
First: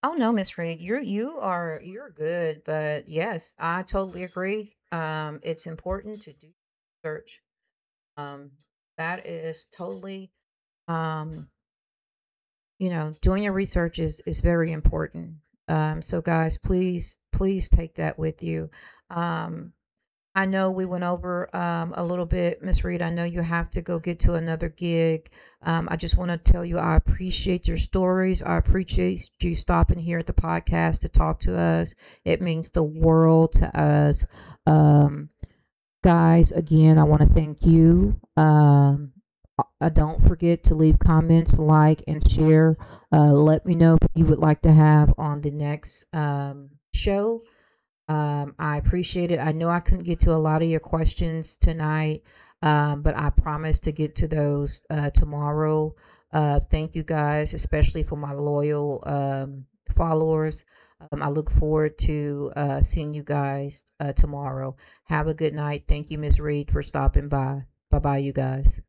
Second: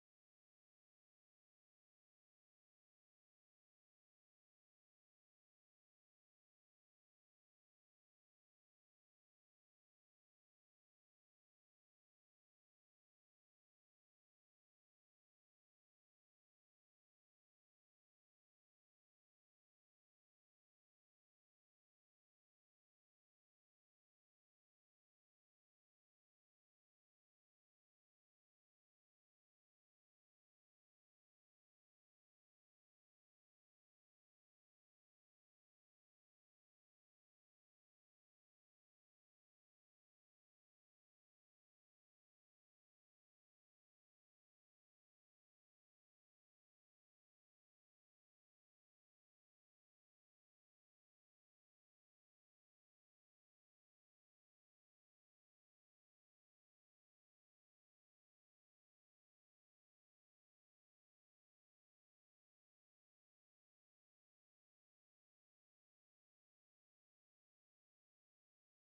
[SPEAKER 1] Oh no, Miss Reed, you're you are you're good, but yes, I totally agree. Um, it's important to do research. Um, that is totally um, you know, doing your research is is very important. Um, so guys, please please take that with you. Um, I know we went over um, a little bit, Miss Reed. I know you have to go get to another gig. Um, I just want to tell you I appreciate your stories. I appreciate you stopping here at the podcast to talk to us. It means the world to us. Um, Guys, again, I want to thank you. Um, uh, uh, don't forget to leave comments, like, and share. Uh, let me know who you would like to have on the next um, show. um, I appreciate it. I know I couldn't get to a lot of your questions tonight, um, but I promise to get to those uh, tomorrow. Uh, thank you guys, especially for my loyal um, followers. Um, I look forward to uh, seeing you guys uh, tomorrow. Have a good night. Thank you, miss Reed, for stopping by. Bye bye, you guys.